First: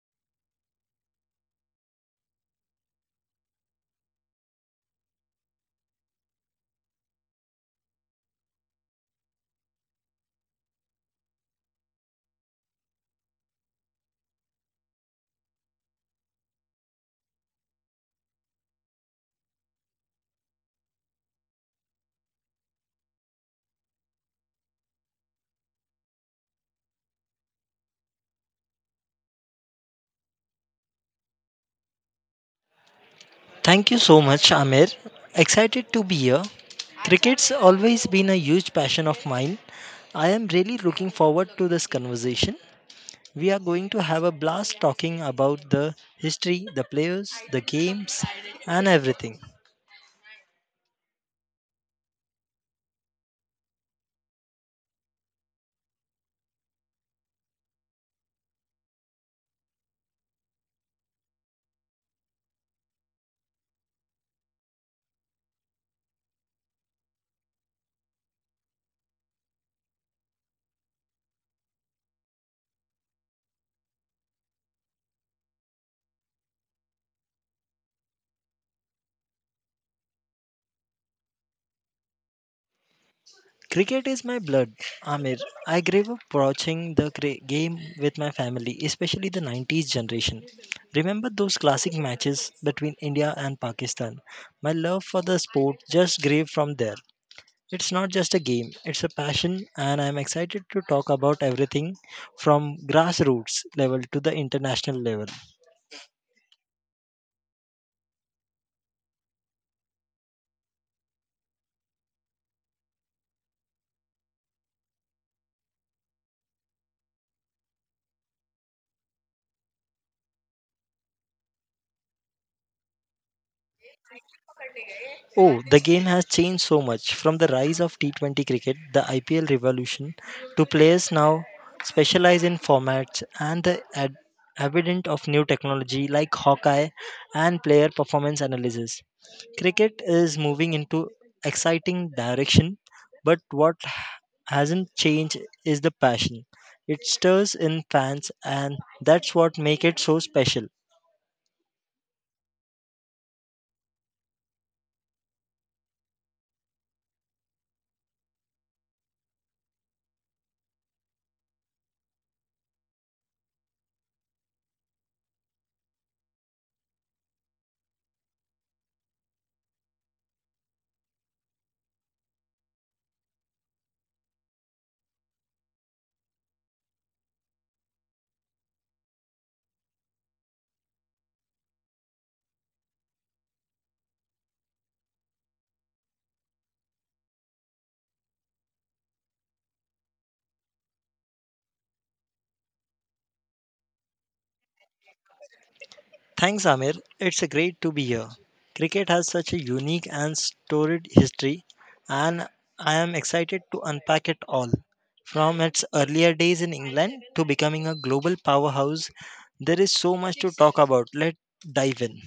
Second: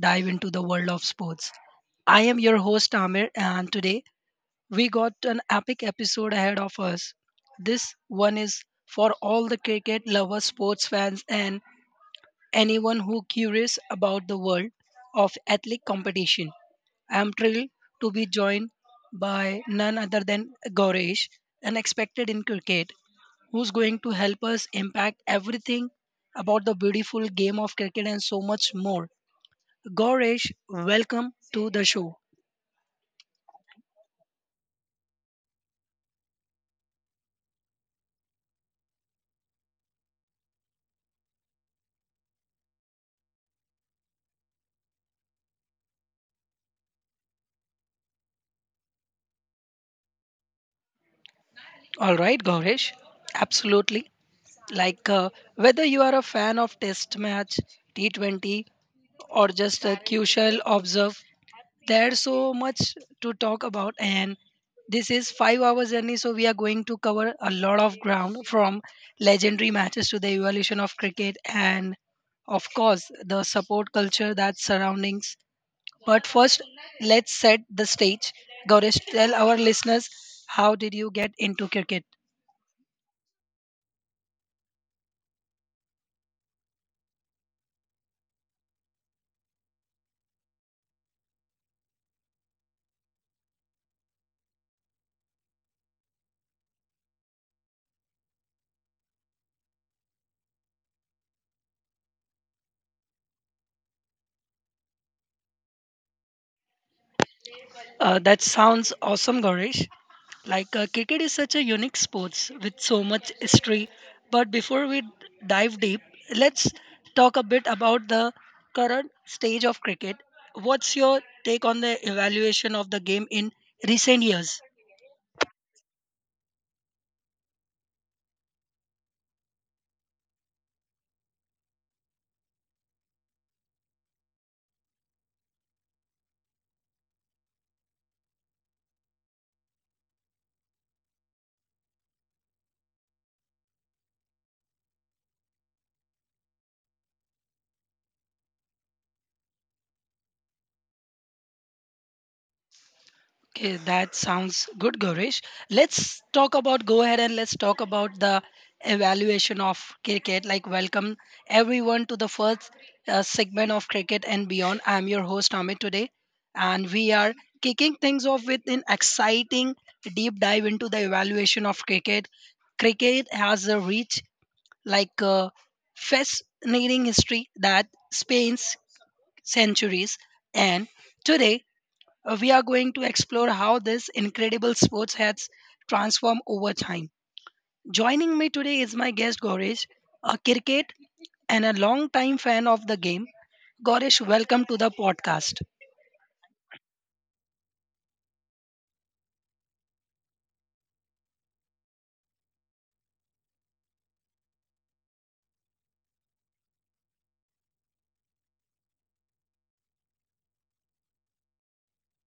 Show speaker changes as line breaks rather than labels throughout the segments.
Dive into the World of Sports. I am your host, Amir, and today we got an epic episode ahead of us. This one is for all the cricket lovers, sports fans, and anyone who curious about the world of athletic competition. I am thrilled to be joined by none other than Gaurish, an expert in cricket who's going to help us impact everything about the beautiful game of cricket and so much more. Goresh, welcome to the show.
Thank you so much, Amir. Excited to be here. Cricket's always been a huge passion of mine. I am really looking forward to this conversation. We are going to have a blast talking about the history, the players, the games, and everything.
All right, Goresh, absolutely. Like uh, Whether you are a fan of Test match, T20, or just a casual observer, there's so much to talk about, and this is 5 hours journey, so we are going to cover a lot of ground from legendary matches to the evolution of cricket and, of course, the support culture that surroundings. But first, let's set the stage. Gaurish, tell our listeners, how did you get into cricket?
Cricket is my blood, Amir. I grew up watching the game with my family, especially the 90s generation. Remember those classic matches between India and Pakistan? My love for the sport just grew from there. It's not just a game, it's a passion, and I'm excited to talk about everything from grassroots level to the international level.
That sounds awesome, Gaurish. Cricket is such a unique sports with so much history. But before we dive deep, let's talk a bit about the current stage of cricket. What's your take on the evaluation of the game in recent years?
Oh, the game has changed so much from the rise of T20 cricket, the IPL revolution, to players now specialize in formats and the evident of new technology like Hawkeye and player performance analysis. Cricket is moving into exciting direction, but what hasn't changed is the passion. It stirs in fans and that's what makes it so special.
Okay, that sounds good, Gaurish. Let's talk about go ahead and let's talk about the evaluation of cricket. Like, welcome everyone to the first segment of Cricket and Beyond. I'm your host, Amit, today, and we are kicking things off with an exciting deep dive into the evaluation of cricket. Cricket has a rich, like, uh, fascinating history that spans centuries, and today we are going to explore how this incredible sports has transformed over time. Joining me today is my guest Goresh, a cricket and a long-time fan of the game. Goresh, welcome to the podcast.
Thanks, Amir. It's a great to be here. Cricket has such a unique and storied history, and I am excited to unpack it all. From its earlier days in England to becoming a global powerhouse, there is so much to talk about. Let's dive in.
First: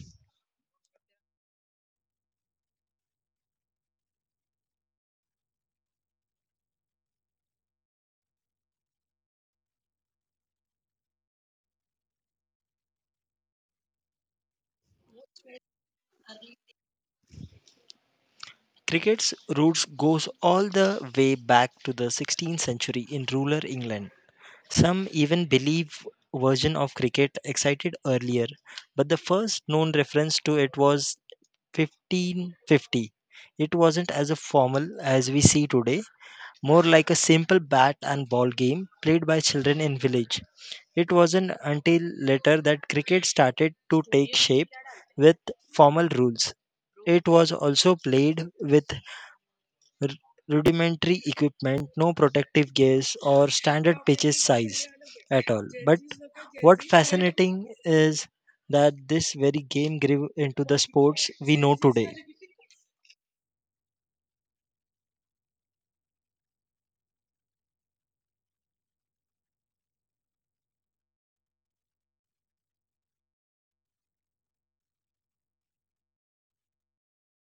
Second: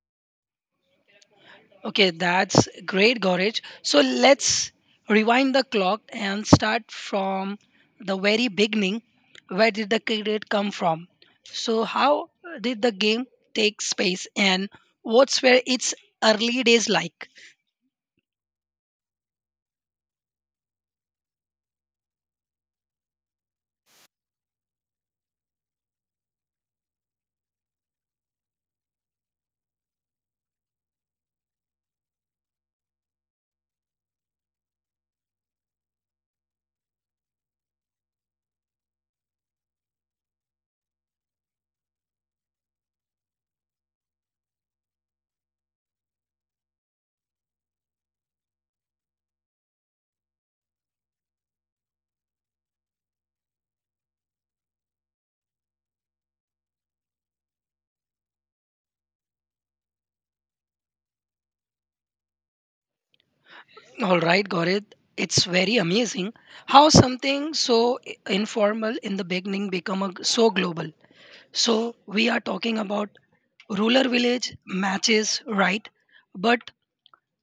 Okay, that's great, Goresh. So let's rewind the clock and start from the very beginning. Where did the cricket come from? So, how did the game take space and what's were its early days like?
Cricket's roots goes all the way back to the 16th century in rural England. Some even believe version of cricket excited earlier, but the first known reference to it was 1550. It wasn't as a formal as we see today, more like a simple bat and ball game played by children in village. It wasn't until later that cricket started to take shape with formal rules. It was also played with r- rudimentary equipment, no protective gears or standard pitches size at all. But what fascinating is that this very game grew into the sports we know today.
All right, Gaurav, it's very amazing how something so informal in the beginning become a, so global. So we are talking about ruler village matches, right? But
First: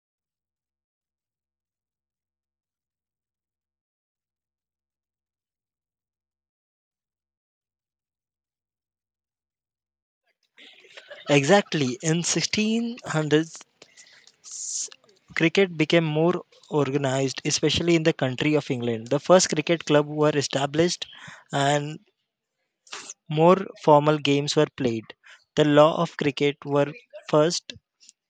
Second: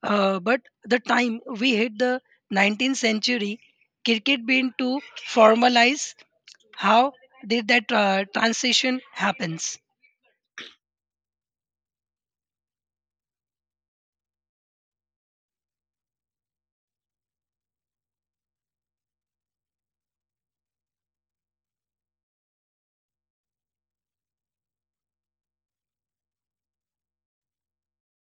but the time we hit the 19th century, cricket began to formalize. How did that transition happens?
Exactly. In 1600s, cricket became more organized, especially in the country of England. The first cricket club were established and more formal games were played. The law of cricket were first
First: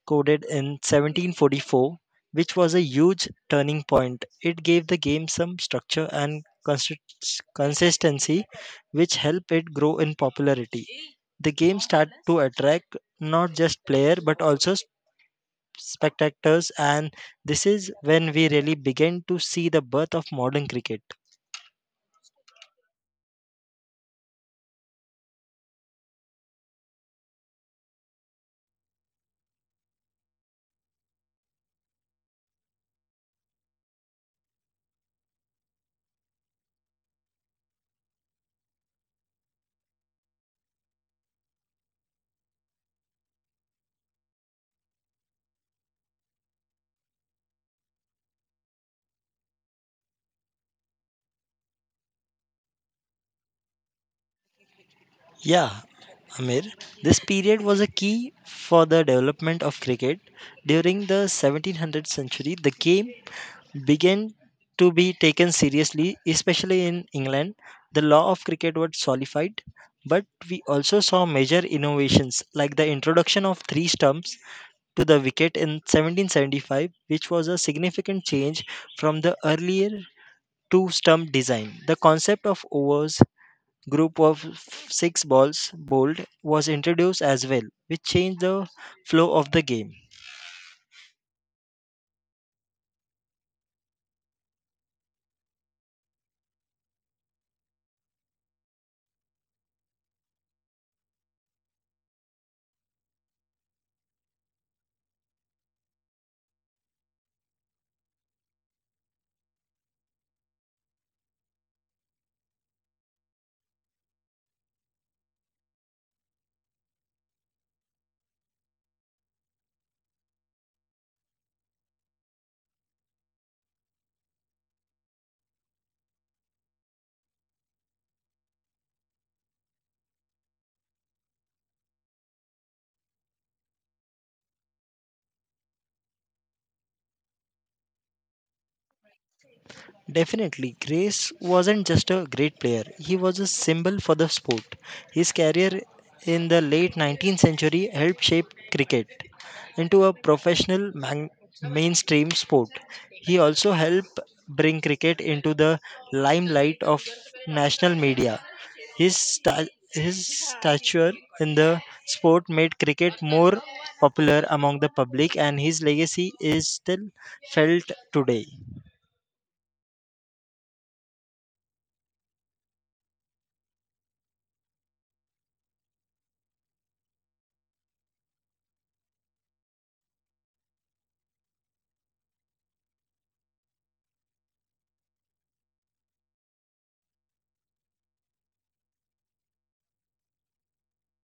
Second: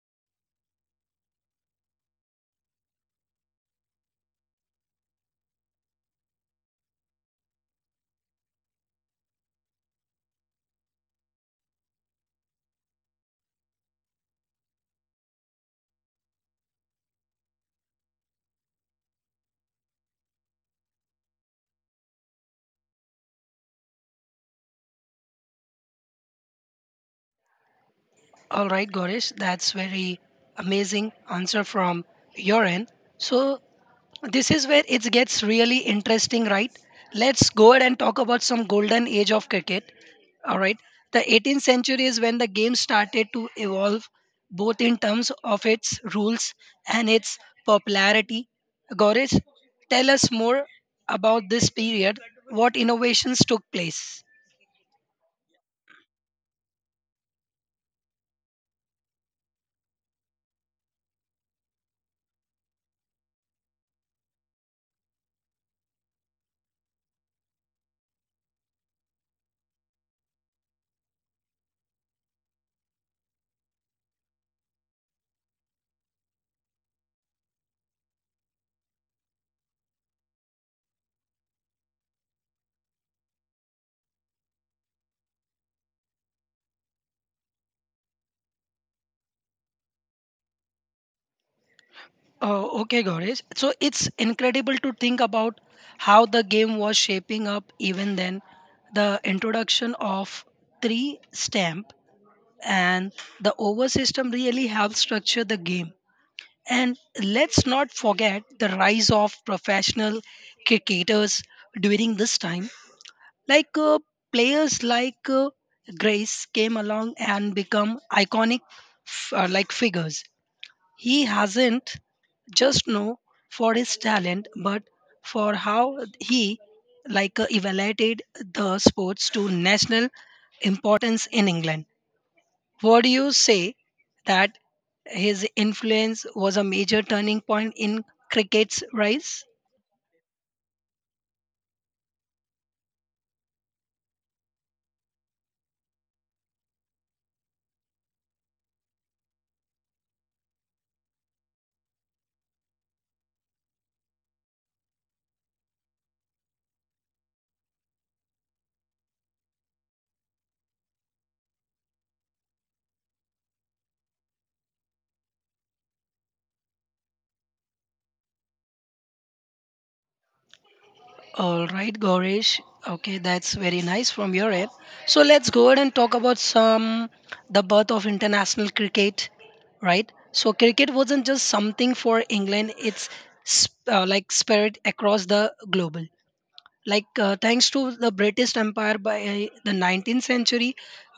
coded in 1744, which was a huge turning point. It gave the game some structure and consistency, which helped it grow in popularity. The game started to attract not just player but also spectators, and this is when we really began to see the birth of modern cricket.
All right, Gaurish, that's very amazing answer from your end. So this is where it gets really interesting, right? Let's go ahead and talk about some golden age of cricket. All right, the 18th century is when the game started to evolve both in terms of its rules and its popularity. Goresh, tell us more about this period. What innovations took place?
Yeah, Amir, this period was a key for the development of cricket. During the 1700th century, the game began to be taken seriously, especially in England. The law of cricket was solidified, but we also saw major innovations like the introduction of three stumps to the wicket in 1775, which was a significant change from the earlier two stump design. The concept of overs, group of six balls bowled, was introduced as well, which changed the flow of the game.
Oh, okay, Gaurish. So it's incredible to think about how the game was shaping up even then. The introduction of three stamp and the over system really helps structure the game. And let's not forget the rise of professional cricketers during this time. Like uh, Players like Grace came along and become iconic like figures. He hasn't just known for his talent, but for how he evaluated the sports to national importance in England. What do you say that his influence was a major turning point in cricket's rise?
Definitely, Grace wasn't just a great player, he was a symbol for the sport. His career in the late 19th century helped shape cricket into a mainstream sport. He also helped bring cricket into the limelight of national media. His stature in the sport made cricket more popular among the public, and his legacy is still felt today.
All right, Gaurish. Okay, that's very nice from your end. So let's go ahead and talk about some the birth of international cricket, right? So cricket wasn't just something for England; it's like spread across the global. Thanks to the British empire by the 19th century,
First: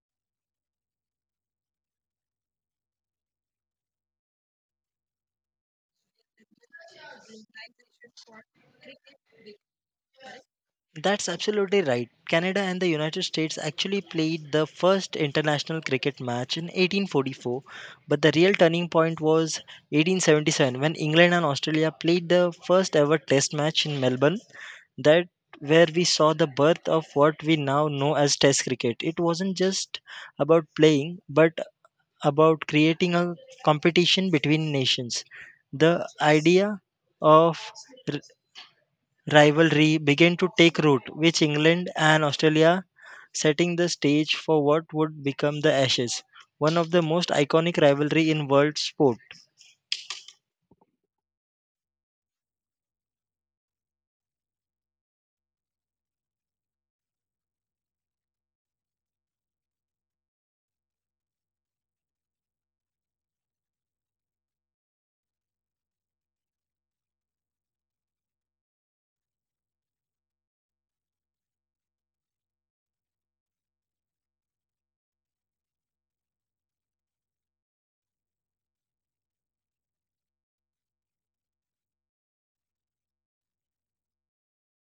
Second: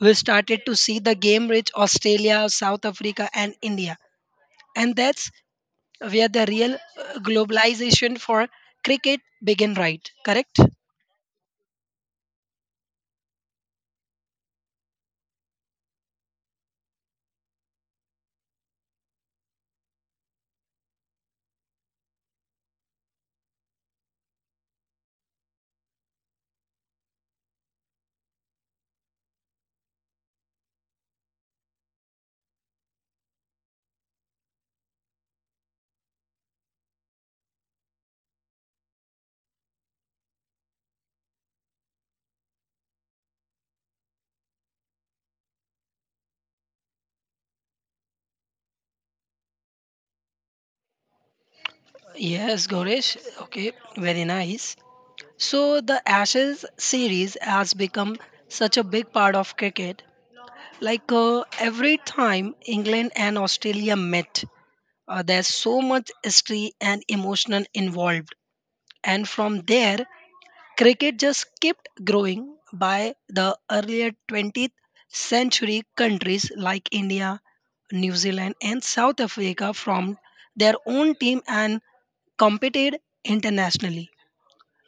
we started to see the game reach Australia, South Africa and India, and that's where the real globalization for cricket began, right? Correct?
That's absolutely right. Canada and the United States actually played the first international cricket match in 1844, but the real turning point was 1877 when England and Australia played the first ever test match in Melbourne. That where we saw the birth of what we now know as test cricket. It wasn't just about playing, but about creating a competition between nations. The idea of rivalry began to take root, with England and Australia setting the stage for what would become the Ashes, one of the most iconic rivalry in world sport.
Yes, Goresh, okay, very nice. So the Ashes series has become such a big part of cricket. Every time England and Australia met, there's so much history and emotional involved. And from there, cricket just kept growing. By the earlier 20th century, countries like India, New Zealand, and South Africa formed their own team and competed internationally.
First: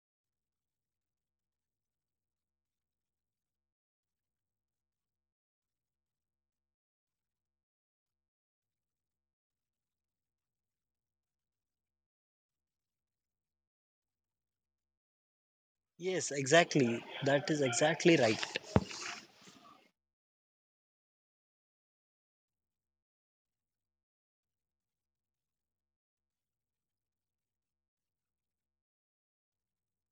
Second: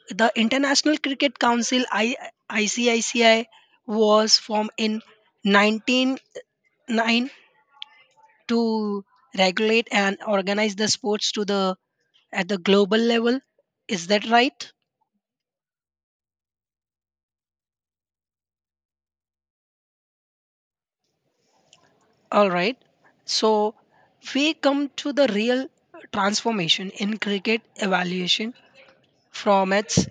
The International Cricket Council ICICI was formed in 1909 to regulate and organize the sports to the at the global level. Is that right?
Yes, exactly. That is exactly right.
All right. So we come to the real transformation in cricket evaluation formats.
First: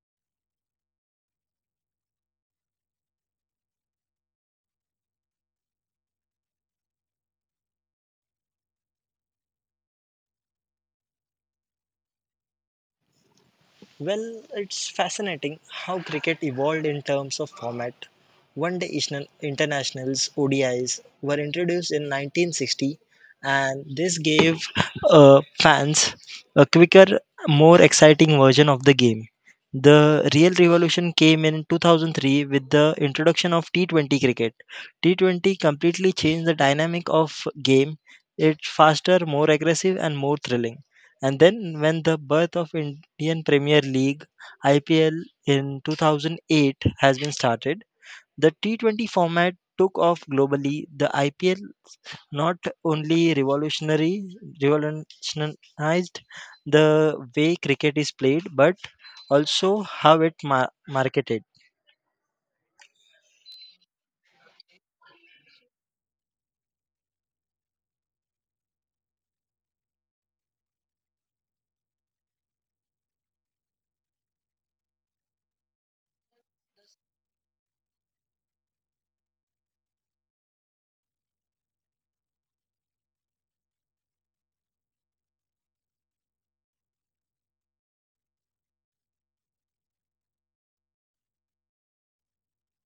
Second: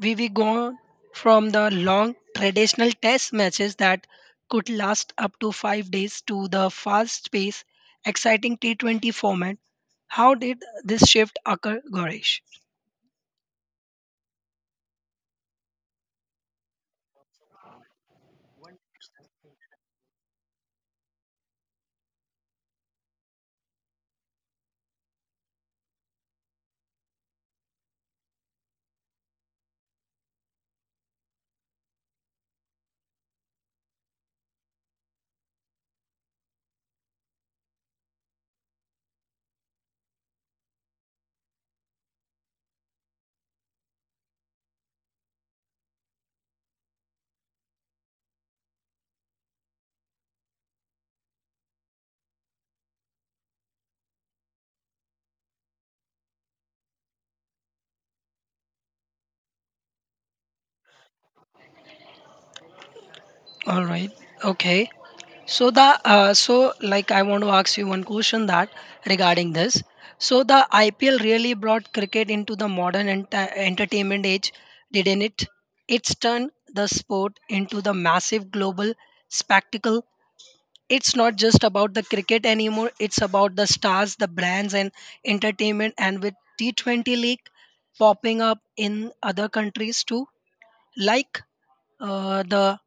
We gone from the long traditional test matches that could last up to 5 days to the fast paced exciting T20 format. How did this shift occur, Goresh?
Well, it's fascinating how cricket evolved in terms of format. One day internationals, ODIs, were introduced in 1960, and this gave fans a quicker, more exciting version of the game. The real revolution came in 2003 with the introduction of T20 cricket. T20 completely changed the dynamic of game. It's faster, more aggressive, and more thrilling. And then when the birth of Indian Premier League IPL in 2008 has been started, the T20 format took off globally. The IPL not only revolutionary revolutionized the way cricket is played but also how it marketed.
All right. Okay. So the so like I want to ask you one question that regarding this. So the IPL really brought cricket into the modern entertainment age, didn't it? It's turned the sport into the massive global spectacle. It's not just about the cricket anymore. It's about the stars, the brands, and entertainment. And with T20 League popping up in other countries too, like the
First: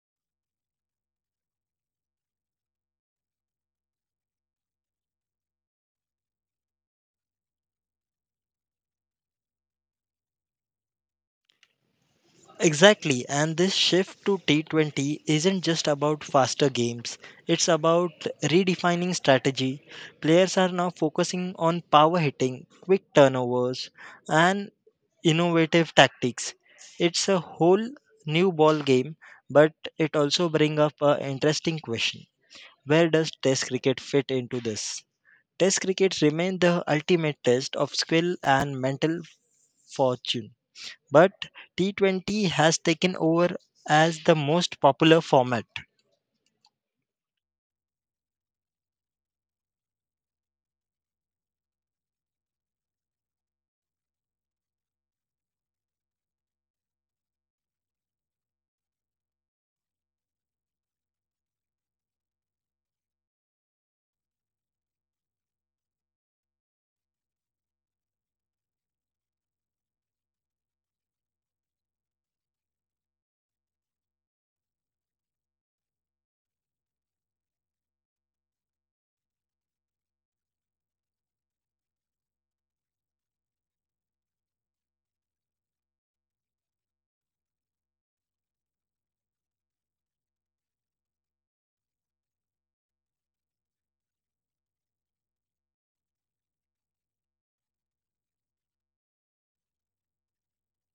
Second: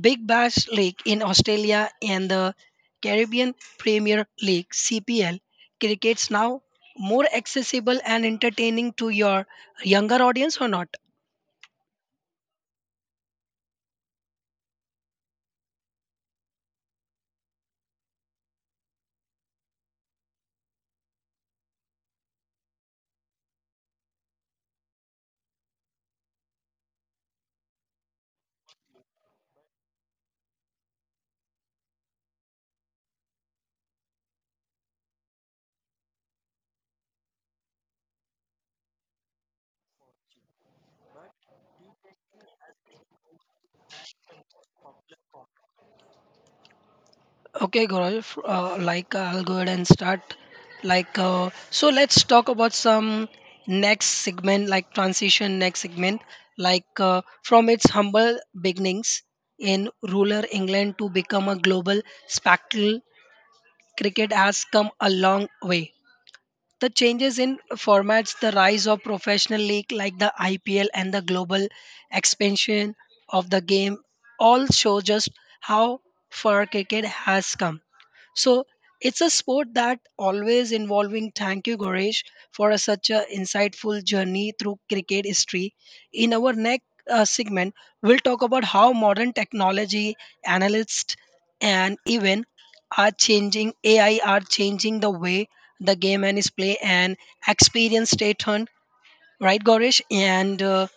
Big Bash League in Australia and the Caribbean Premier League CPL, cricket's now more accessible and entertaining to your younger audience or not?
Exactly, and this shift to T20 isn't just about faster games, it's about redefining strategy. Players are now focusing on power hitting, quick turnovers, and innovative tactics. It's a whole new ball game, but it also brings up an interesting question. Where does Test cricket fit into this? Test cricket remains the ultimate test of skill and mental fortune but T20 has taken over as the most popular format.
Okay, Gaurav, I'll go ahead and start. Like, so let's talk about some next segment, like transition next segment, from its humble beginnings in rural England to become a global spectacle, cricket has come a long way. The changes in formats, the rise of professional league like the IPL and the global expansion of the game all show just how far cricket has come. So it's a sport that always involving. Thank you, Goresh, for a, such a insightful journey through cricket history. In our next segment, we'll talk about how modern technology, analysts, and even are changing AI are changing the way the game and is play and experience stay turned. Right, Goresh, and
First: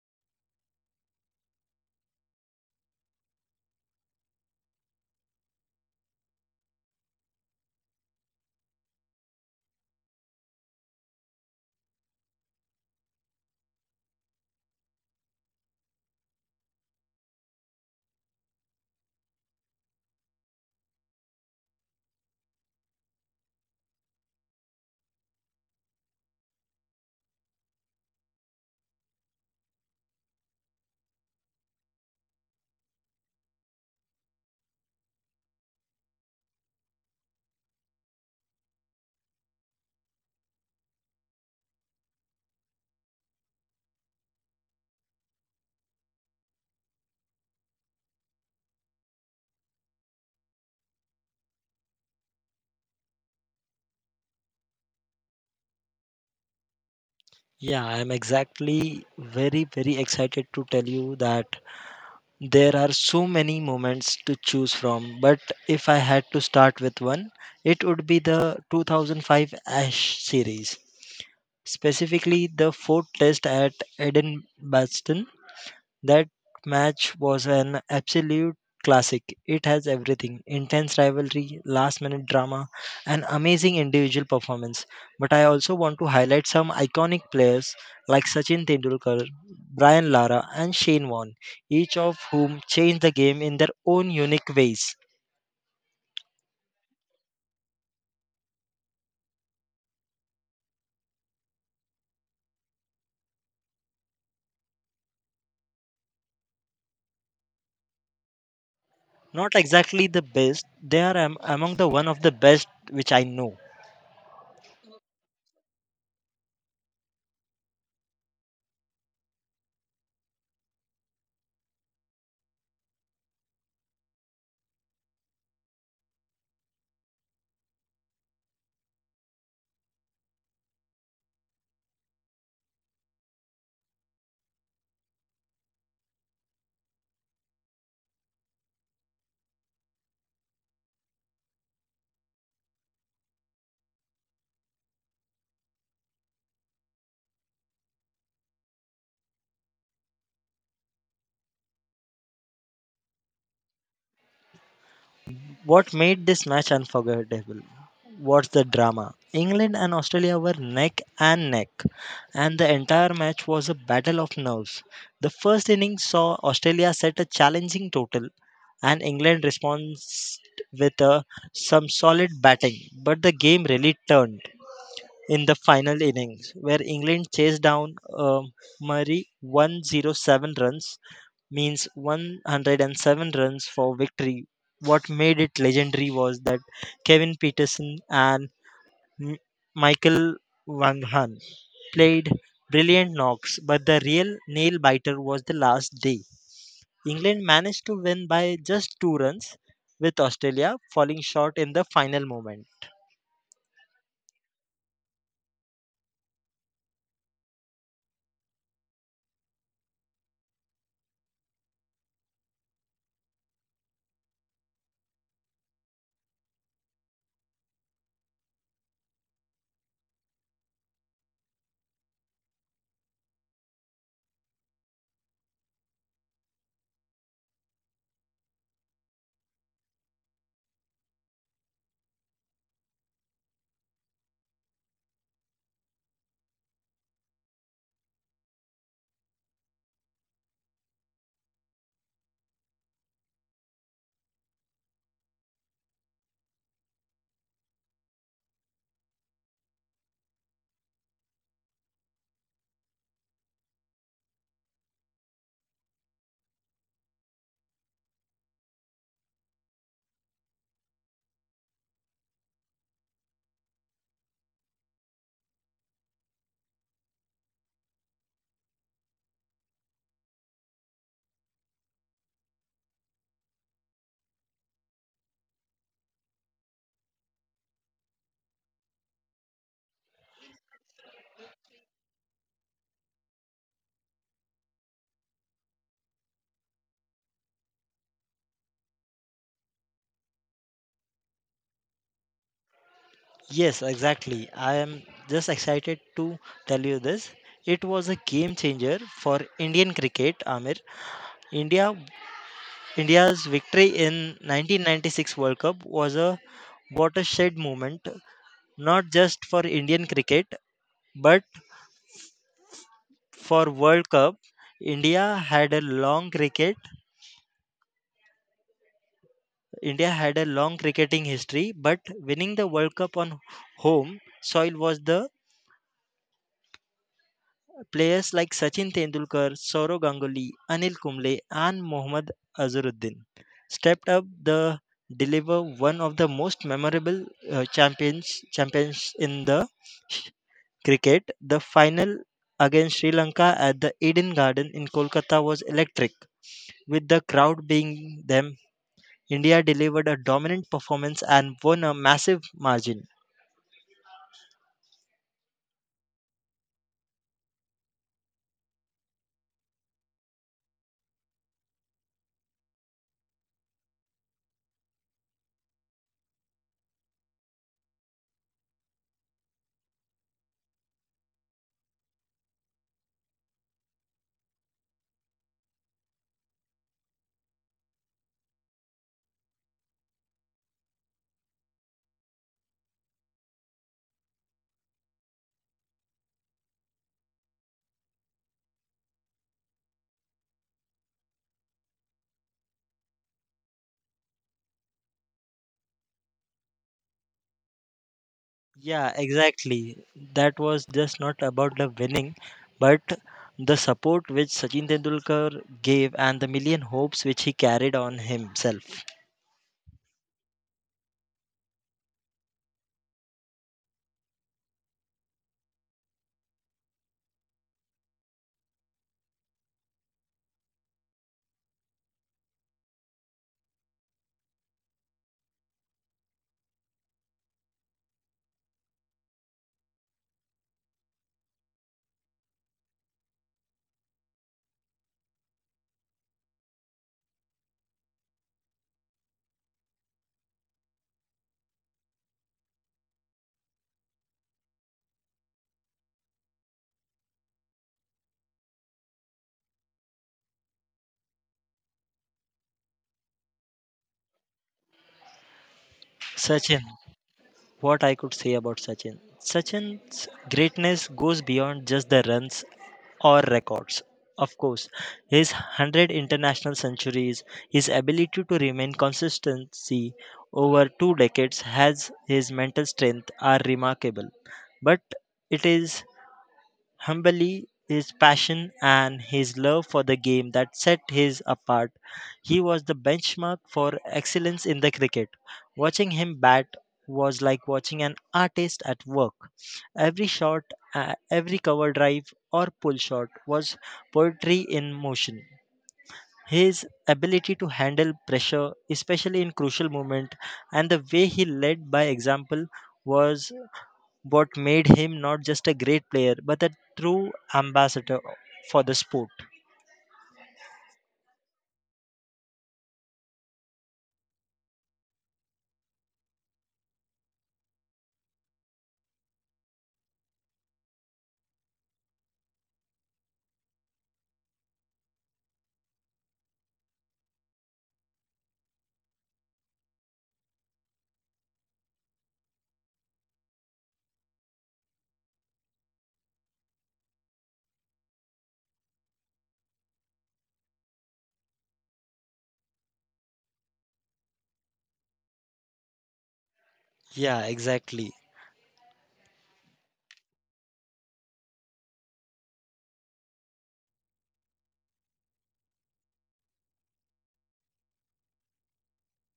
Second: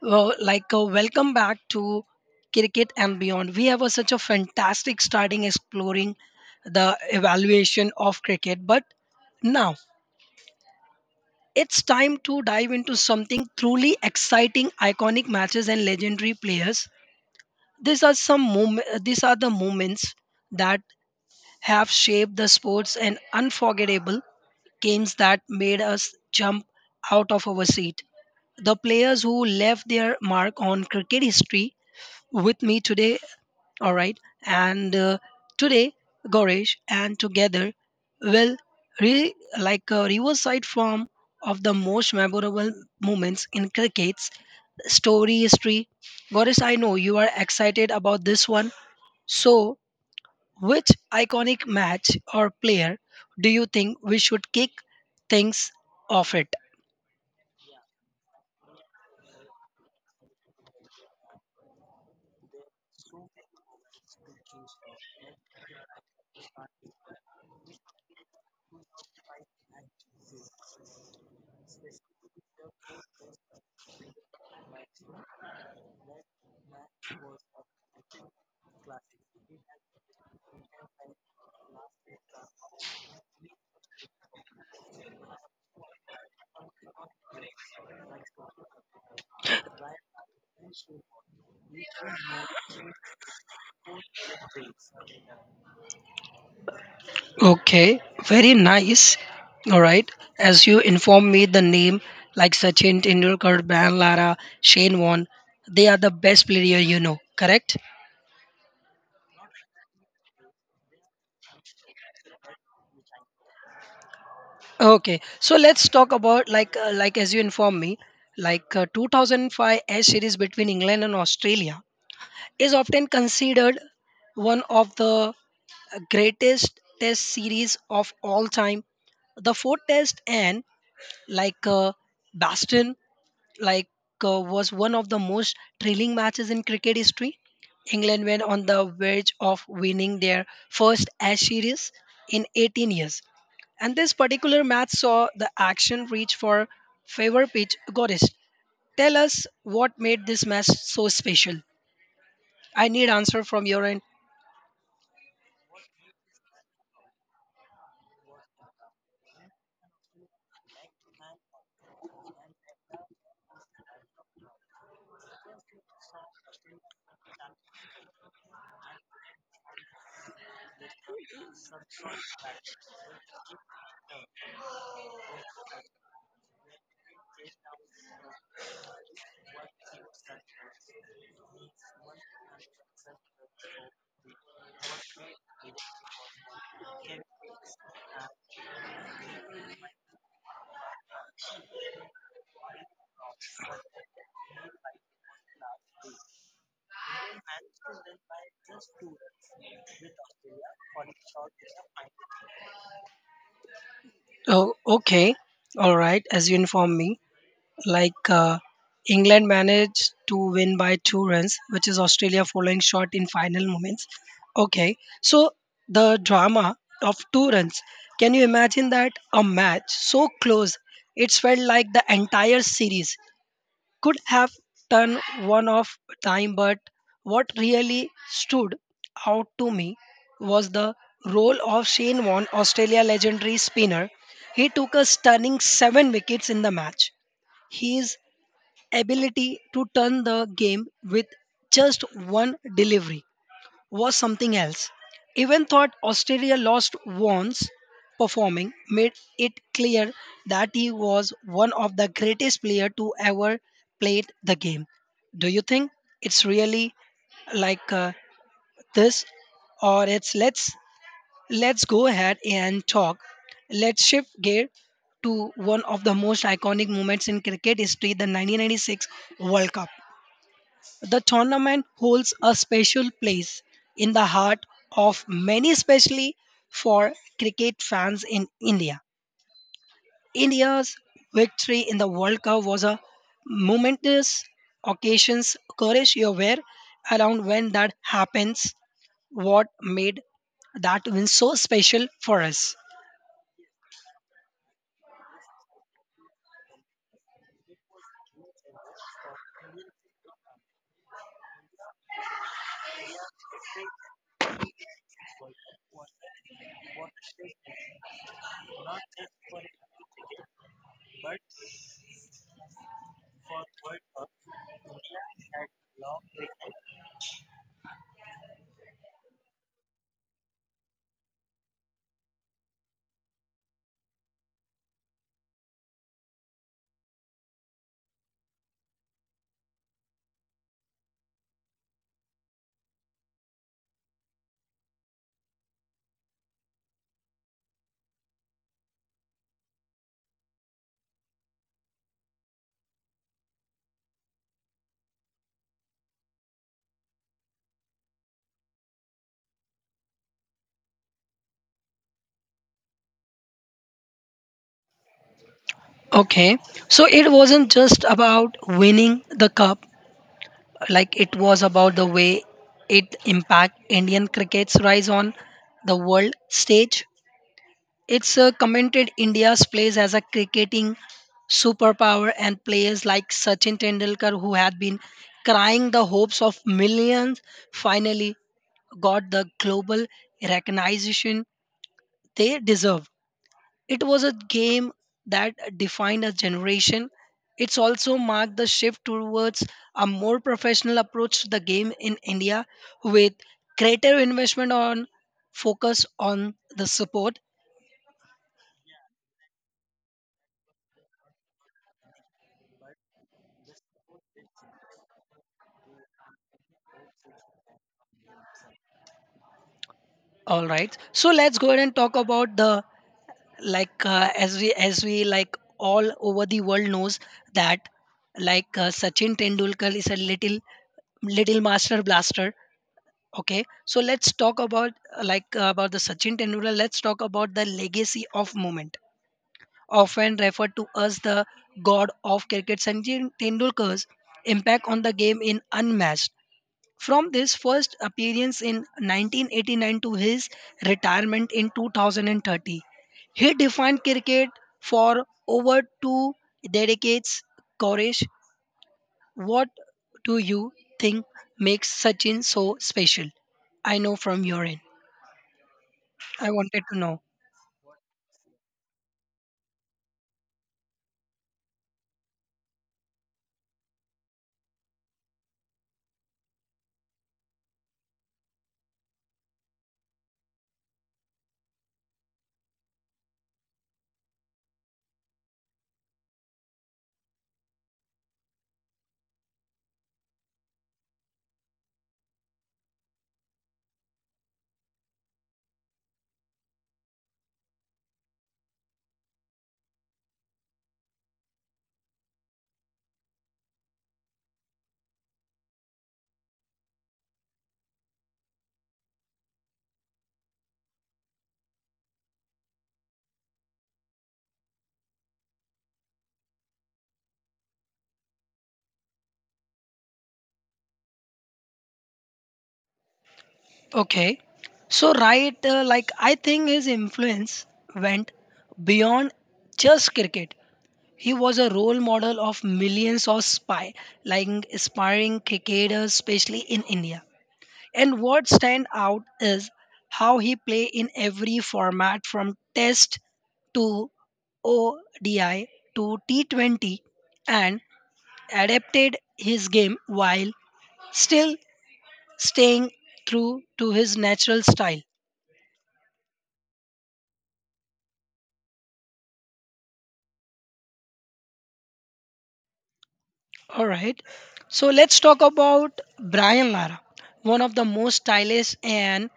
well, like welcome back to cricket and beyond. We have a, such a fantastic starting exploring the evaluation of cricket, but now it's time to dive into something truly exciting, iconic matches and legendary players. These are the moments that have shaped the sports and unforgettable games that made us jump out of our seat, the players who left their mark on cricket history with me today. All right. And Today, Goresh and together will reverse side form of the most memorable moments in cricket's story history. Goresh, I know you are excited about this one. So, which iconic match or player do you think we should kick things off it?
Yeah, I'm exactly very, very excited to tell you that there are so many moments to choose from. But if I had to start with one, it would be the 2005 Ash series, specifically the fourth test at Eden. That match was an absolute classic. It has everything intense rivalry, last minute drama, and amazing individual performance. But I also want to highlight some iconic players like Sachin Tendulkar, Brian Lara, and Shane Warne, each of whom changed the game in their own unique ways.
Okay, very nice. All right. As you inform me the name like Sachin Tendulkar, Brian Lara, Shane Warne, they are the best player, you know, correct?
Not exactly the best, they are among the one of the best which I know.
Okay. So let's talk about like as you inform me, 2005 S series between England and Australia is often considered one of the greatest test series of all time. The fourth test and like uh, Baston like was one of the most thrilling matches in cricket history. England were on the verge of winning their first Ash series in 18 years. And this particular match saw the action reach for favor pitch goddess. Tell us what made this match so special. I need answer from your end.
What made this match unforgettable was the drama. England and Australia were neck and neck, and the entire match was a battle of nerves. The first inning saw Australia set a challenging total, and England responds with some solid batting. But the game really turned in the final innings, where England chased down Murray 107 runs means 107 runs for victory. What made it legendary was that Kevin Peterson and M- Michael Van Hahn played brilliant knocks, but the real nail biter was the last day. England managed to win by just two runs, with Australia falling short in the final moment.
Oh, okay. All right, as you inform me. like uh, England managed to win by two runs, which is Australia following short in final moments. Okay, so the drama of two runs. Can you imagine that a match so close? It felt like the entire series could have turned one off time, but what really stood out to me was the role of Shane Warne, Australia legendary spinner. He took a stunning seven wickets in the match. His ability to turn the game with just one delivery was something else. Even though Australia lost once performing made it clear that he was one of the greatest player to ever played the game. Do you think it's really like this or it's let's go ahead and talk. Let's shift gear to one of the most iconic moments in cricket history, the 1996 World Cup. The tournament holds a special place in the heart of many, especially for cricket fans in India. India's victory in the World Cup was a momentous occasion. Courage, you're aware around when that happens, what made that win so special for us?
Yes, exactly. I am just excited to tell you this. It was a game changer for Indian cricket, Amir. India India's victory in 1996 World Cup was a watershed moment not just for Indian cricket but for World Cup. India had a long cricket India had a long cricketing history but winning the World Cup on home soil was the players like Sachin Tendulkar, Sourav Ganguly, Anil Kumble and Mohammad Azharuddin stepped up the deliver one of the most memorable champions in the Cricket, the final against Sri Lanka at the Eden Garden in Kolkata was electric, with the crowd being them. India delivered a dominant performance and won a massive margin.
Okay. So it wasn't just about winning the cup, like it was about the way it impact Indian cricket's rise on the world stage. It's commented India's place as a cricketing superpower and players like Sachin Tendulkar who had been crying the hopes of millions finally got the global recognition they deserve. It was a game that defined a generation. It's also marked the shift towards a more professional approach to the game in India with greater investment on focus on the support.
Yeah, exactly. That was just not about the winning, but the support which Sachin Tendulkar gave and the million hopes which he carried on himself.
All right. So let's go ahead and talk about the like as we like all over the world knows that Sachin Tendulkar is a little master blaster. Okay, so let's talk about about the Sachin Tendulkar. Let's talk about the legacy of moment, often referred to as the god of cricket. Sachin Tendulkar's impact on the game in unmatched. From this first appearance in 1989 to his retirement in 2030, he defined cricket for over two decades. Koresh, what do you think makes Sachin so special? I know from your end. I
Sachin,
wanted to know.
what I could say about Sachin. Sachin's greatness goes beyond just the runs or records. Of course, his 100 international centuries, his ability to remain consistency over two decades has his mental strength are remarkable. But it is humbly his passion and his love for the game that set his apart. He was the benchmark for excellence in the cricket. Watching him bat was like watching an artist at work. Every shot, every cover drive or pull shot was poetry in motion. His ability to handle pressure, especially in crucial moments, and the way he led by example was what made him not just a great player but a true ambassador for the sport.
Okay. So, right, like I think his influence went beyond just cricket. He was a role model of millions of spy, like aspiring cricketers, especially in India. And what stand out is how he play in every format from test to ODI to T20 and adapted his game while still staying true to his natural style.
Yeah, exactly.
All right. So let's talk about Brian Lara, one of the most stylish and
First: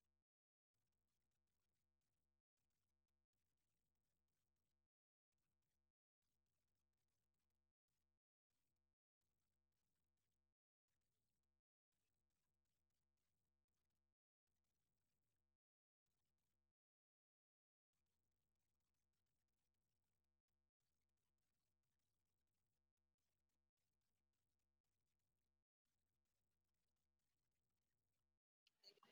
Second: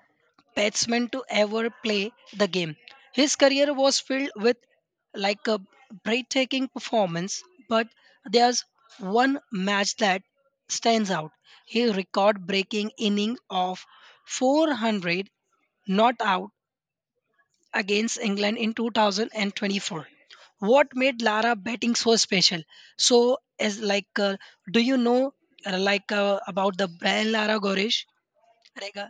batsmen to ever play the game. His career was filled with like a breathtaking performance, but there's one match that stands out. His record-breaking inning of 400 not against England in 2024. What made Lara batting so special? So, as do you know about the brand Lara Goresh, like, uh,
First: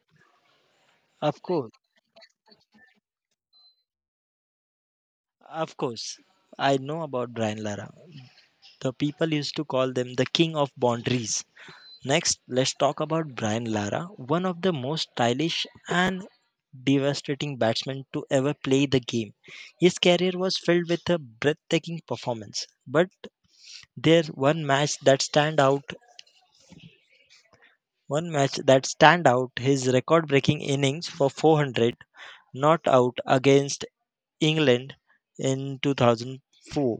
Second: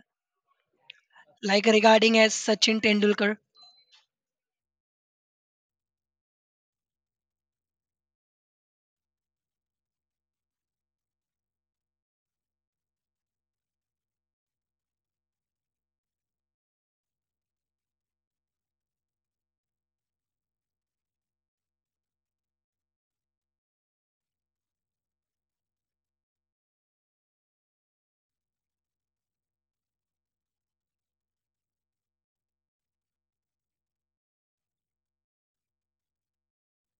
Of
like
course.
regarding as Sachin Tendulkar?
Of course. I know about Brian Lara. The people used to call them the king of boundaries. Next, let's talk about Brian Lara, one of the most stylish and devastating batsmen to ever play the game. His career was filled with a breathtaking performance, but there one match that stand out, one match that stand out his record-breaking innings for 400 not out against England in 2004.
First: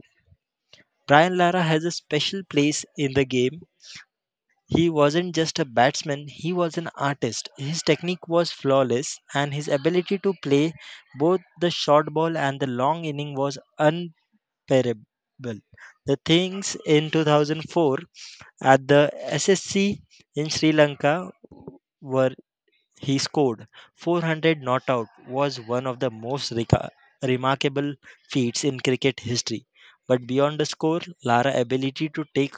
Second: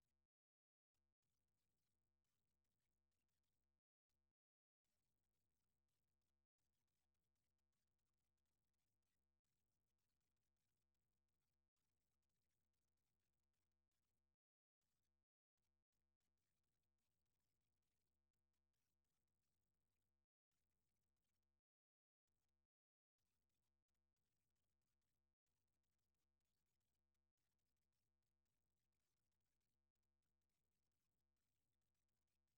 Brian Lara has a special place in the game. He wasn't just a batsman, he was an artist. His technique was flawless, and his ability to play both the short ball and the long inning was unparable. The things in 2004 at the SSC in Sri Lanka were he scored 400 not out was one of the most remarkable feats in cricket history. But beyond the score, Lara's ability to take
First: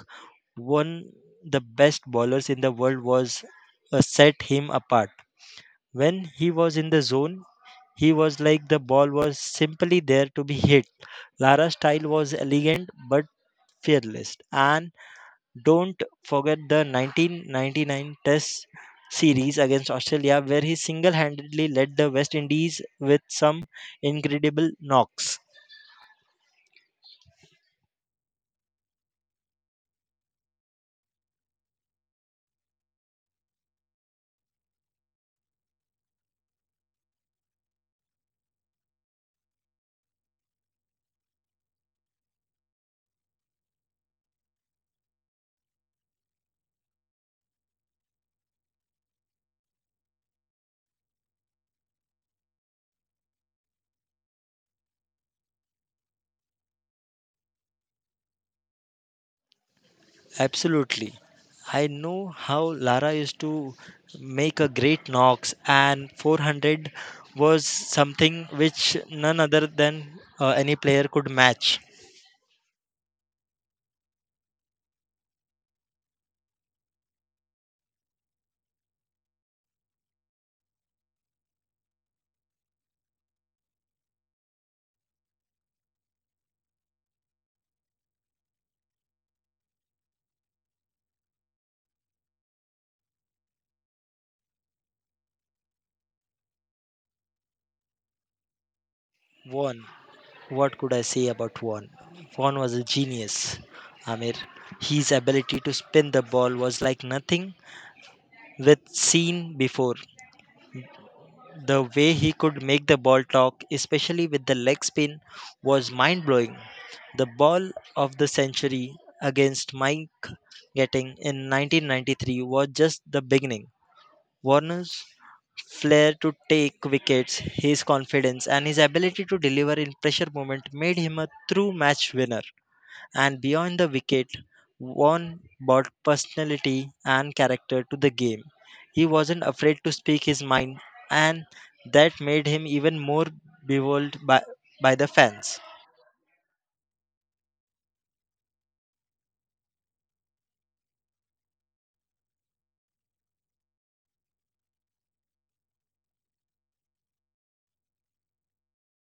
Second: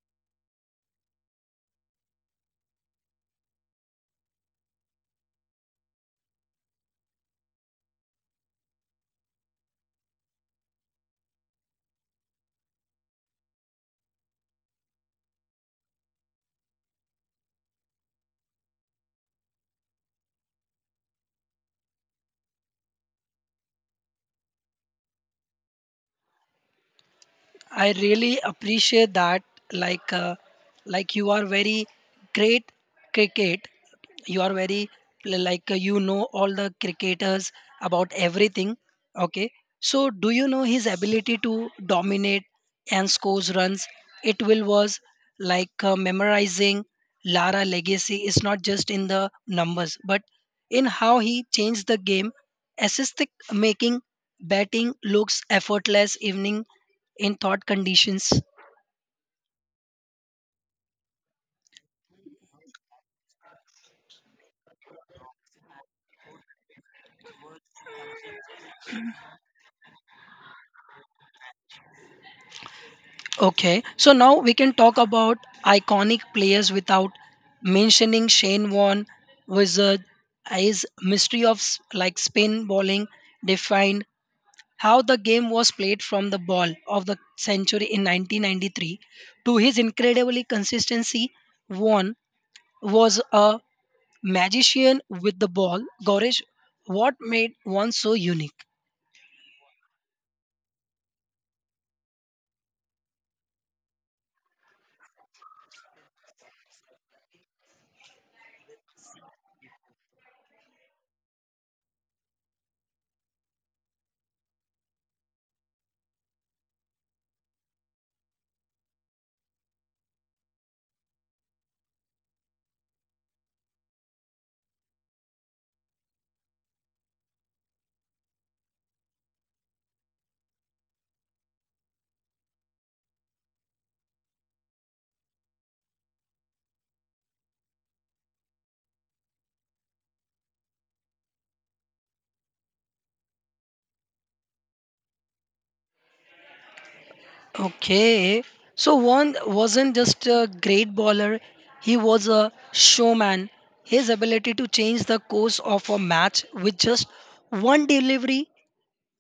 one the best bowlers in the world was set him apart. When he was in the zone he was like the ball was simply there to be hit. Lara's style was elegant but fearless, and don't forget the 1999 test series against Australia where he single-handedly led the West Indies with some incredible knocks.
I really appreciate that. Like, uh, like you are very great cricket. You are very you know all the cricketers about everything. Okay. So, do you know his ability to dominate and scores runs? It will was memorizing. Lara legacy is not just in the numbers, but in how he changed the game. Assist making batting looks effortless evening in thought conditions.
Absolutely. I know how Lara used to make a great knocks, and 400 was something which none other than any player could match.
Okay, so now we can talk about iconic players without mentioning Shane Warne, Wizard. His mystery of spin bowling defined how the game was played from the ball of the century in 1993 to his incredibly consistency. Warne was a magician with the ball. Goresh, what made Warne so unique?
One, what could I say about One? One was a genius, Amir. His ability to spin the ball was like nothing with seen before. The way he could make the ball talk, especially with the leg spin, was mind blowing. The ball of the century against Mike Getting in 1993 was just the beginning. Warner's flair to take wickets, his confidence, and his ability to deliver in pressure moments made him a true match winner, and beyond the wicket, Vaughan brought personality and character to the game. He wasn't afraid to speak his mind, and that made him even more beloved by the fans.
Okay. So Vaughn wasn't just a great bowler, he was a showman. His ability to change the course of a match with just one delivery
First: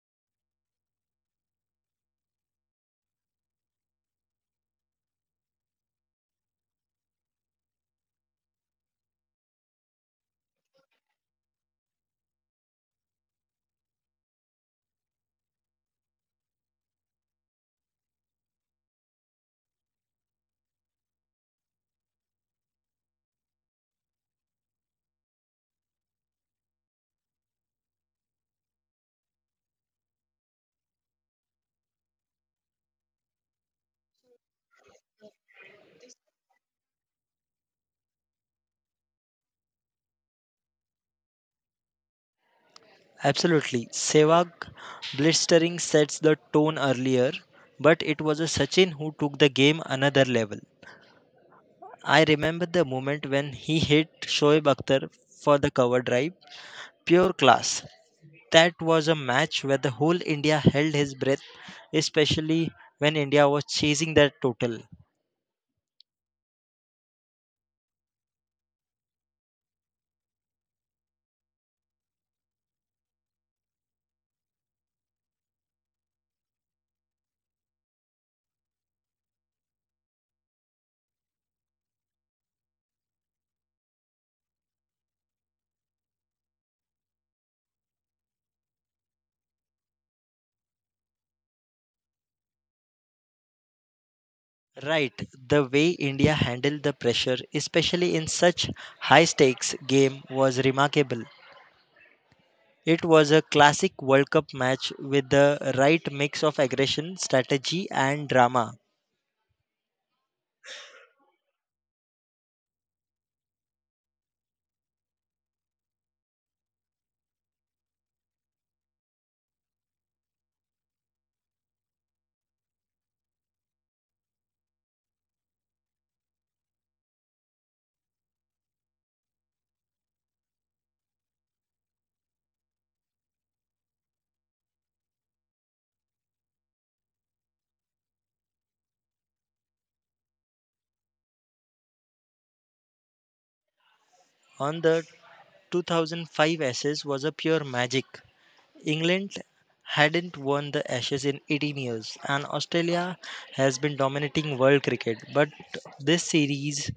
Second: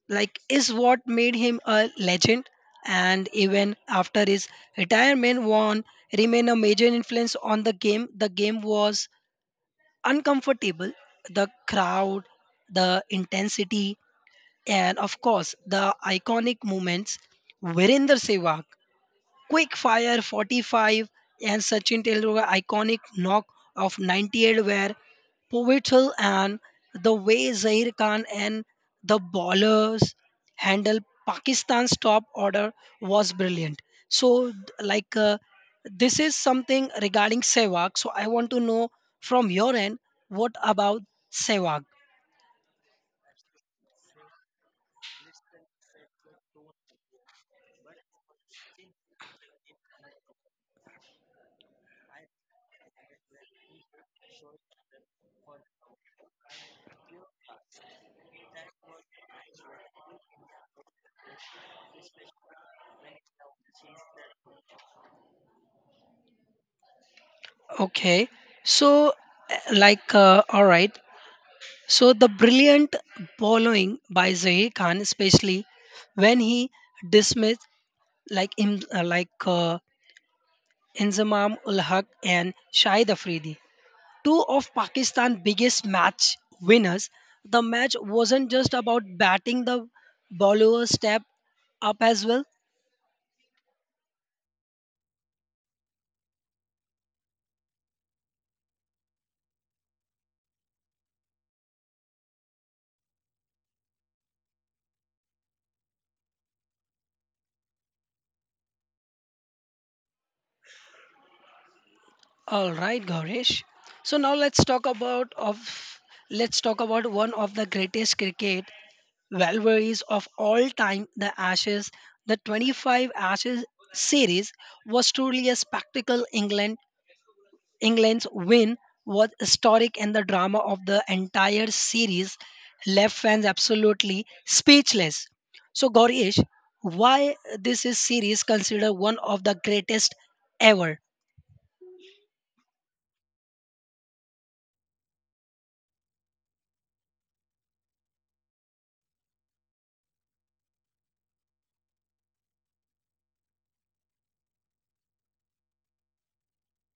like is what made him a legend, and even after his retirement Vaughn remained a major influence on the game. The game was uncomfortable, the crowd, the intensity, and of course the iconic moments. Virender Sehwag Quick Fire 45 and Sachin Tendulkar iconic knock of 98 were pivotal, and the way Zair Khan and the bowlers handled Pakistan's top order was brilliant. So like uh, this is something regarding Sehwag. So I want to know from your end, what about Sehwag?
Absolutely. Sehwag blistering sets the tone earlier, but it was a Sachin who took the game another level. I remember the moment when he hit Shoaib Akhtar for the cover drive. Pure class. That was a match where the whole India held his breath, especially when India was chasing their total.
Okay. So all right, so the brilliant bowling by Zahi Khan, especially when he dismissed like Im, like Inzamam ul Haq and Shahid Afridi, two of Pakistan's biggest match winners. The match wasn't just about batting; the bowler step up as well.
Right, the way India handled the pressure, especially in such high stakes game, was remarkable. It was a classic World Cup match with the right mix of aggression, strategy, and drama.
All right, Gaurish. So now let's talk about one of the greatest cricket Valverie's of all time, the Ashes, the 25 Ashes series was truly a spectacle. England's win was historic, and the drama of the entire series left fans absolutely speechless. So, Gaurish, why this is series considered one of the greatest ever?
On the 2005 SS was a pure magic. England hadn't won the Ashes in 18 years, and Australia has been dominating world cricket. But this series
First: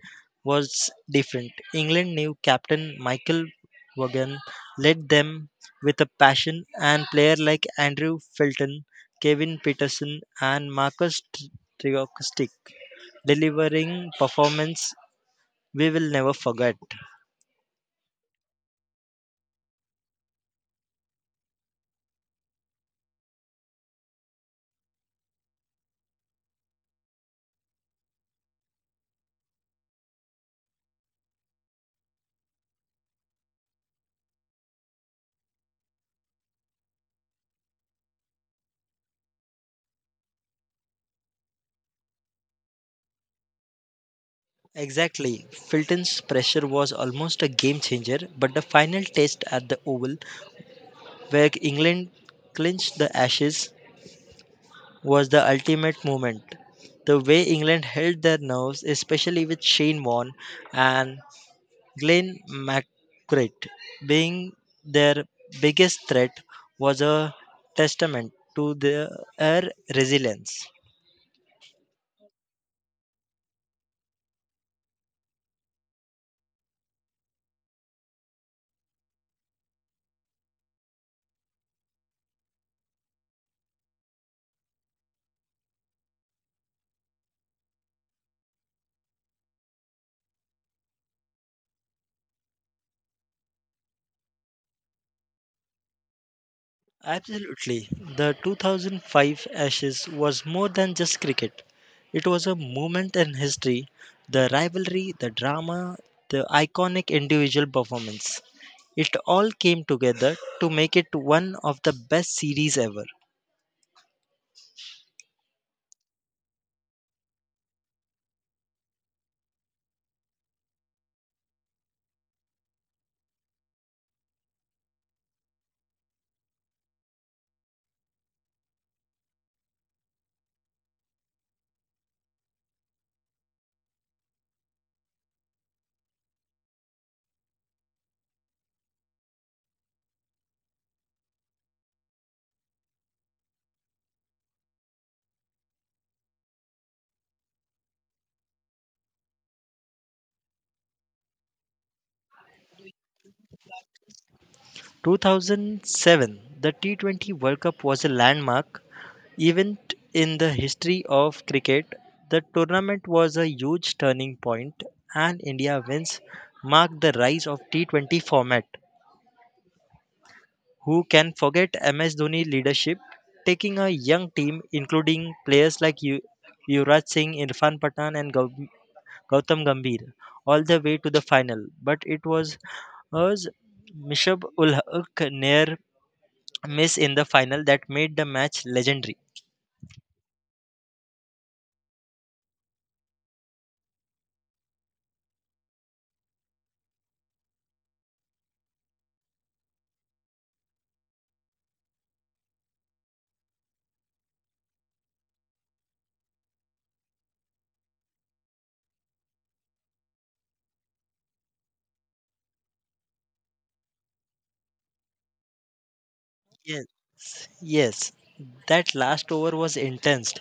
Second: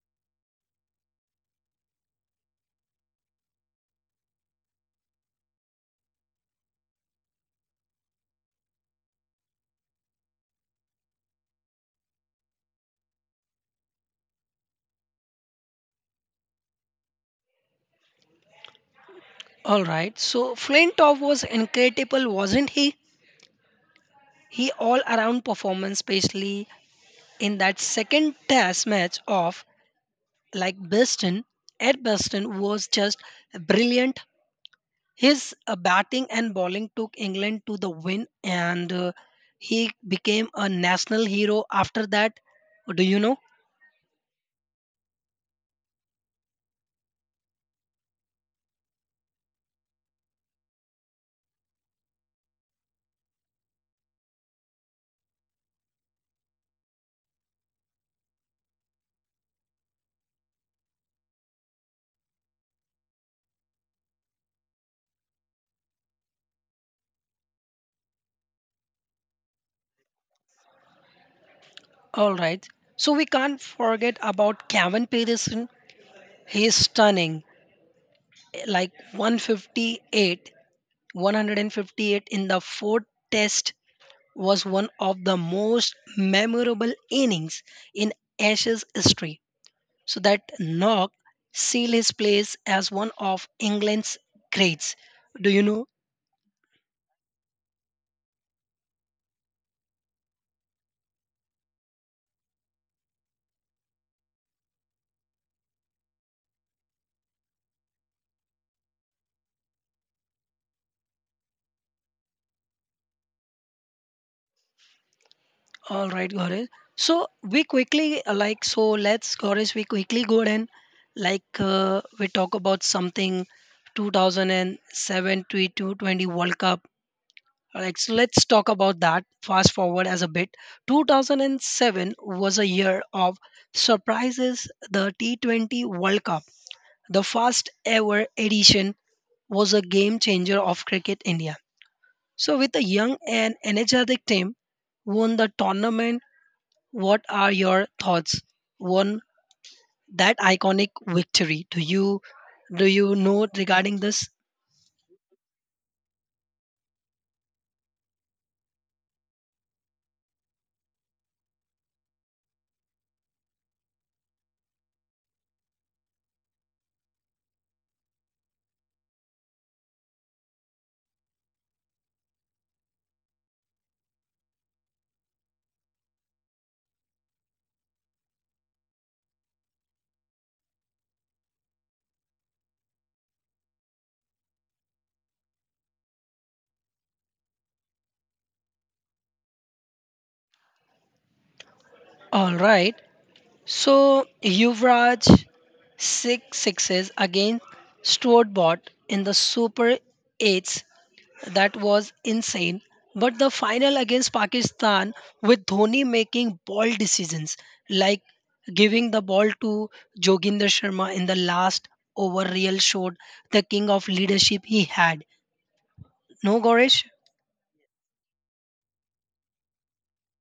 was different. England new captain Michael Vaughan led them with a passion, and players like Andrew Felton, Kevin Peterson, and Marcus Trigorstic delivering performance we will never forget.
All right. So Flintoff was incredible, wasn't he? He all around performance, especially in that second test match of like Beston, Ed Beston was just brilliant. His batting and bowling took England to the win, and he became a national hero after that. Do you know?
Exactly. Filton's pressure was almost a game changer, but the final test at the Oval where England clinched the Ashes was the ultimate moment. The way England held their nerves, especially with Shane Warne and Glenn McGrath being their biggest threat, was a testament to their resilience.
All right. So we can't forget about Kevin Peterson. He is stunning, like 158 in the fourth test was one of the most memorable innings in Ashes history. So that Knox seal his place as one of England's greats. Do you know?
Absolutely. The 2005 Ashes was more than just cricket. It was a moment in history, the rivalry, the drama, the iconic individual performance. It all came together to make it one of the best series ever.
All right, Gaurav. So we quickly like so let's we quickly go and we talk about something 2007 to 2020 World Cup. All right, so let's talk about that. Fast forward as a bit. 2007 was a year of surprises. The T20 World Cup, the first ever edition, was a game changer of Cricket India. So, with a young and energetic team, won the tournament. What are your thoughts? Won that iconic victory? Do you know regarding this?
2007, the T20 World Cup was a landmark event in the history of cricket. The tournament was a huge turning point, and India wins marked the rise of T20 format. Who can forget MS Dhoni leadership, taking a young team including players like Yuvraj Singh, Irfan Pathan, and Gautam Gambhir all the way to the final. But it was was Mishab ul Haq near miss in the final that made the match legendary.
All right. So Yuvraj six sixes against Stuart Bott in the Super Eights, that was insane. But the final against Pakistan with Dhoni making ball decisions like giving the ball to Joginder Sharma in the last over real showed the king of leadership he had. No,
Yes,
Goresh?
yes, that last over was intense,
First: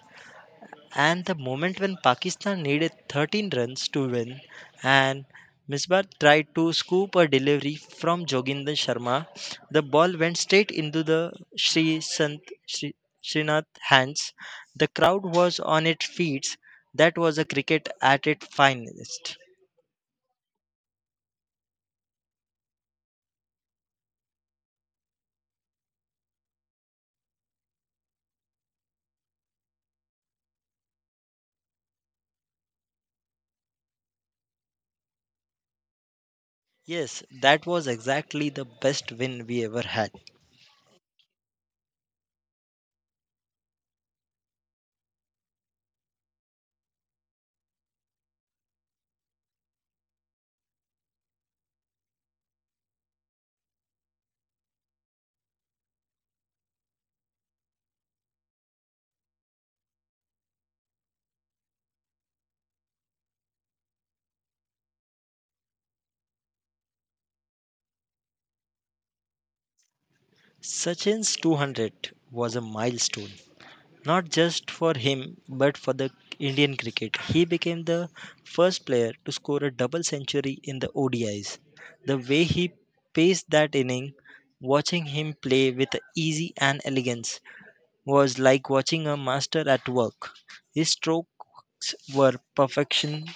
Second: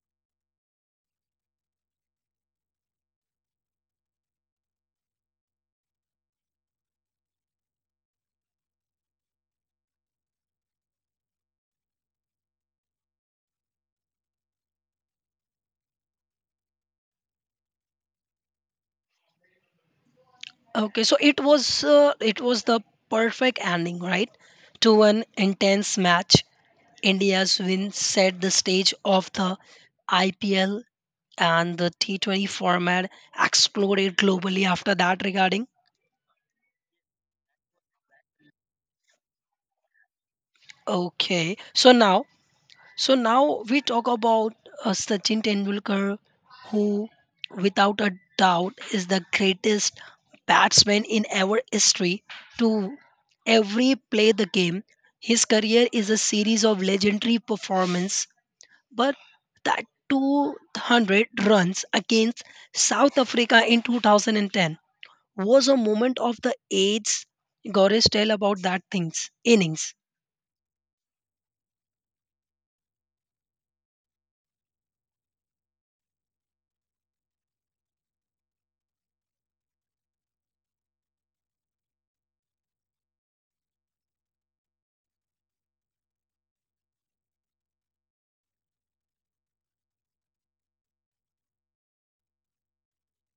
and the moment when Pakistan needed 13 runs to win, and Misbah tried to scoop a delivery from Joginder Sharma, the ball went straight into the Sri, Srinath hands. The crowd was on its feet. That was a cricket at its finest.
Okay, so it was the perfect ending, right? To an intense match. India's win set the stage of the IPL, and the T20 format exploded globally after that regarding.
Yes, that was exactly the best win we ever had.
Okay. So now we talk about Sachin Tendulkar, who, without a doubt, is the greatest batsman in our history to every play the game. His career is a series of legendary performance, but that 200 runs against South Africa in 2010 was a moment of the age. Goresh, tell about that things innings.
Sachin's 200 was a milestone, not just for him but for the Indian cricket. He became the first player to score a double century in the ODIs. The way he paced that inning, watching him play with ease and elegance, was like watching a master at work. His strokes were perfection.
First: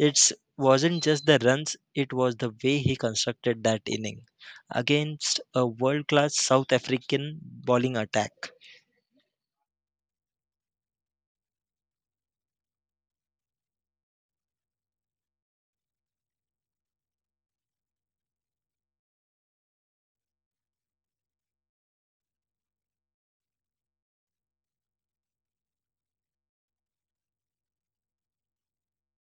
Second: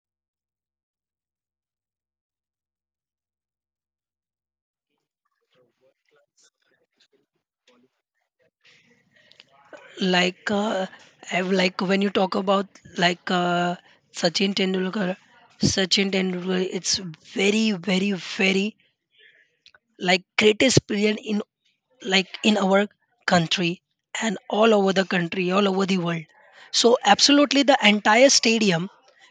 It wasn't just the runs, it was the way he constructed that inning against a world class South African bowling attack.
like uh, when you talk about like uh, Sachin Tendulkar, Sachin Tendulkar, it's very like greatest player in like in our country, and all over the country, all over the world. So absolutely the entire stadium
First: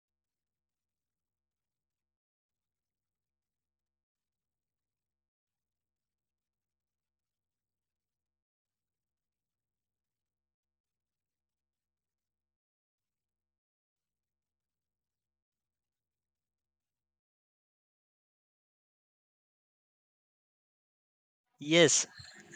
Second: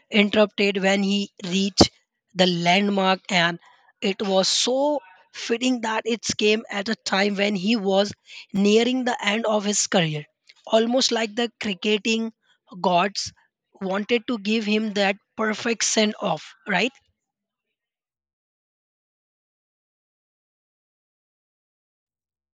interrupted when he reached the landmark, and it was so fitting that it came at a time when he was nearing the end of his career. Almost like the cricketing gods wanted to give him that perfect send off, right?
Yes,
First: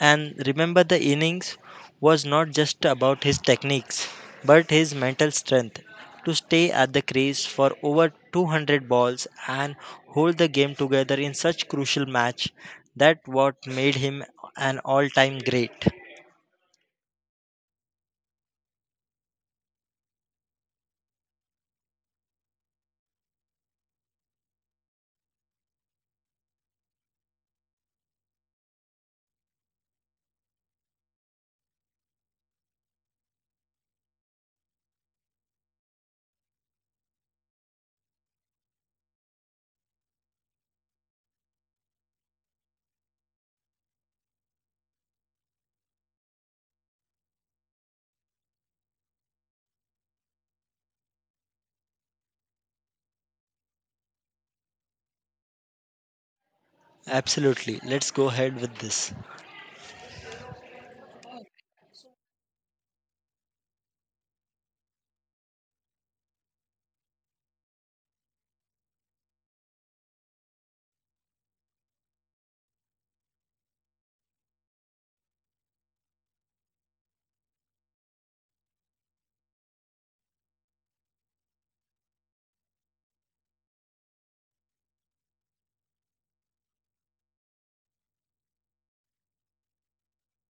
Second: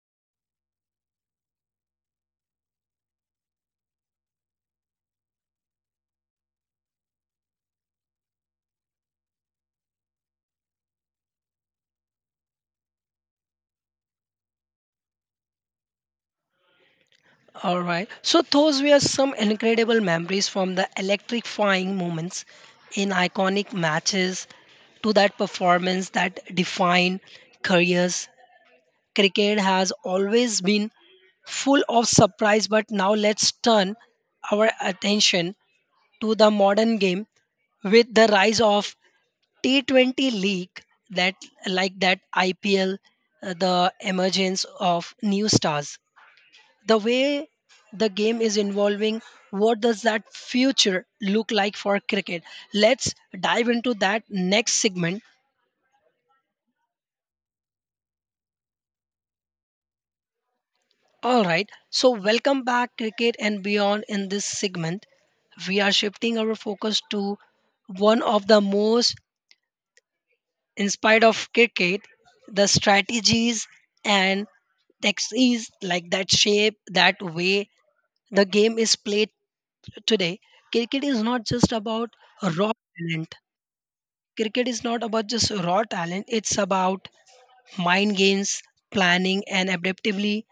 and remember the innings was not just about his techniques but his mental strength to stay at the crease for over 200 balls and hold the game together in such crucial match, that what made him an all-time great.
All right. So those were some incredible memories, from the electrifying moments in iconic matches to that performance that defined careers. Cricket has always been full of surprise, but now let's turn our attention to the modern game. With the rise of T20 league, that that IPL, the emergence of new stars, the way the game is evolving, what does that future look like for cricket? Let's dive into that next segment.
Absolutely. Let's go ahead with this.
All right. So, welcome back, cricket and beyond. In this segment, we are shifting our focus to one of the most, in spite of cricket, the strategies and techniques like that shape, that way the game is played today. Cricket is not just about raw talent. Cricket is not about just raw talent, it's about mind games, planning, and adaptability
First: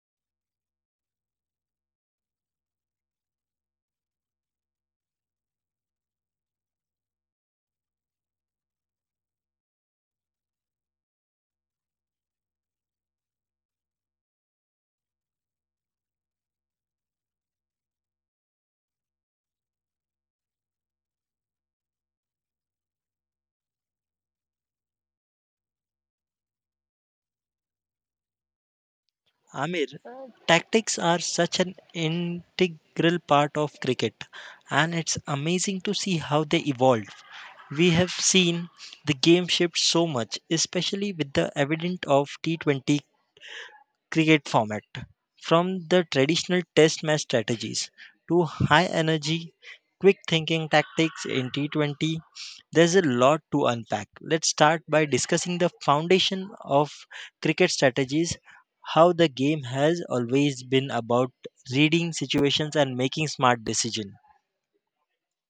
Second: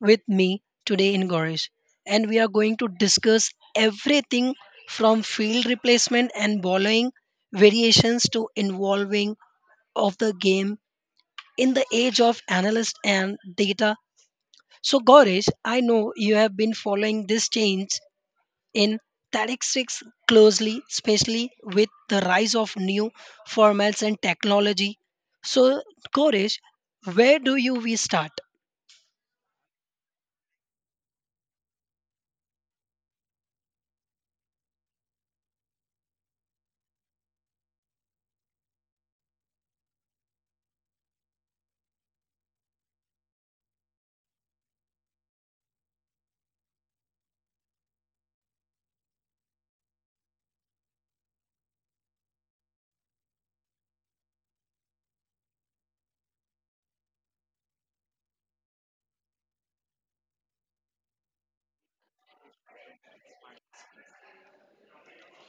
with me today in Gorish. And we are going to discuss everything from field replacement and bowling variations to involving of the game in the age of analyst and data. So Gorish, I know you have been following this change in statistics closely, especially with the rise of new formats and technology. So, Koresh, where do you we start?
Amir, tactics are such an integral part of cricket, and it's amazing to see how they evolve. We have seen the game shift so much, especially with the advent of T20 cricket format, from the traditional test match strategies to high energy, quick thinking tactics in T20. There's a lot to unpack. Let's start by discussing the foundation of cricket strategies, how the game has always been about reading situations and making smart decisions.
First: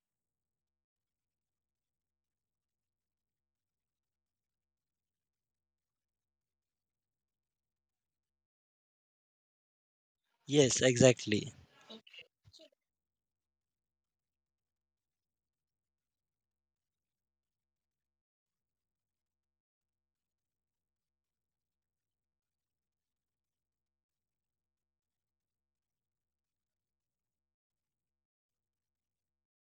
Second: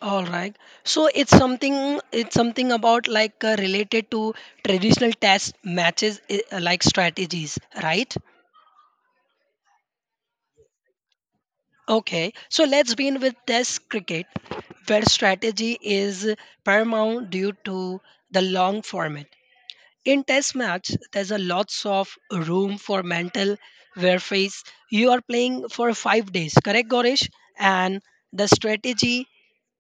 All right. So it's something about related to traditional test matches like strategies, right?
Yes, exactly.
Okay, so let's begin with test cricket, where strategy is paramount due to the long format. In test match, there's a lots of room for mental warfare. You are playing for 5 days, correct, Goresh? And the strategy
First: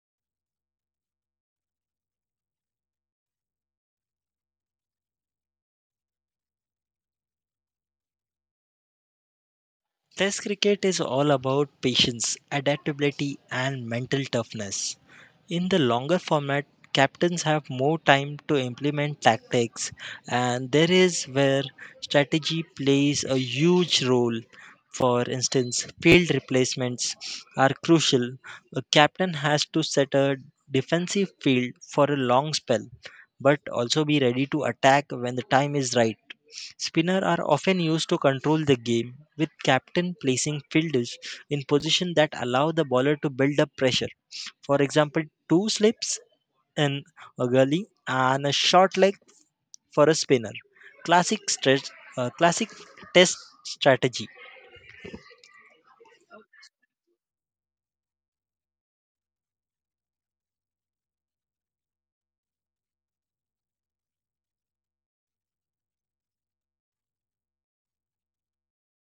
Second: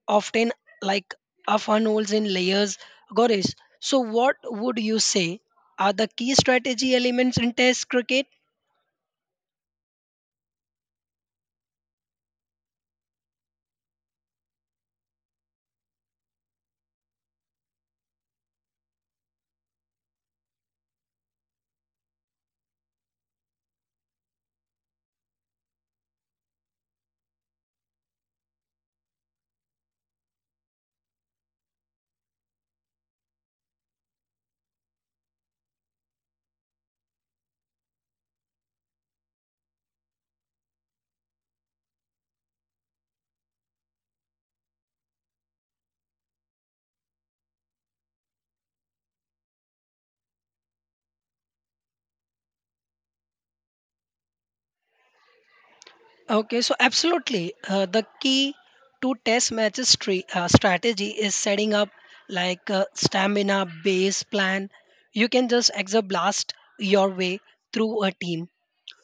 often like a funnels in layers, Goresh. So, what would you say are the key strategy elements in test cricket?
Test cricket is all about patience, adaptability, and mental toughness. In the longer format, captains have more time to implement tactics, and there is where strategy plays a huge role. For instance, field replacements are crucial. A captain has to set a defensive field for a long spell, but also be ready to attack when the time is right. Spinner are often used to control the game, with captain placing fielders in position that allow the bowler to build up pressure. For example, two slips in a gully and a short leg for a spinner. Classic stretch, classic test strategy.
Okay, so absolutely. The key to test matches strategy is setting up like a stamina base plan. You can just exoblast your way through a team.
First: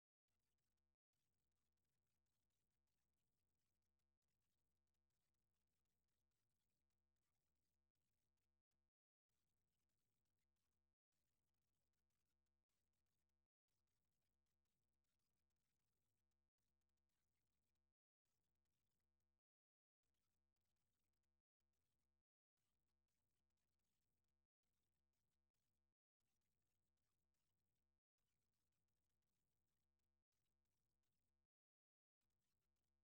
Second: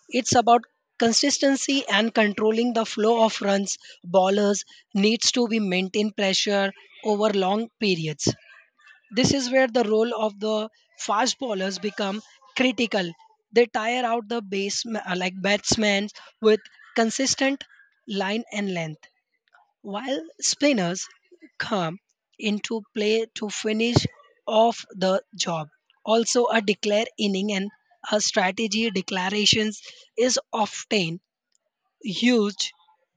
It's about consistency and controlling the flow of runs. Ballers needs to be maintain pressure over long periods. This is where the role of the fast bowlers become critical. They tire out the base like batsmen with consistent line and length, while spinners come into play to finish off the job. Also, a declare inning and a strategy declarations is often used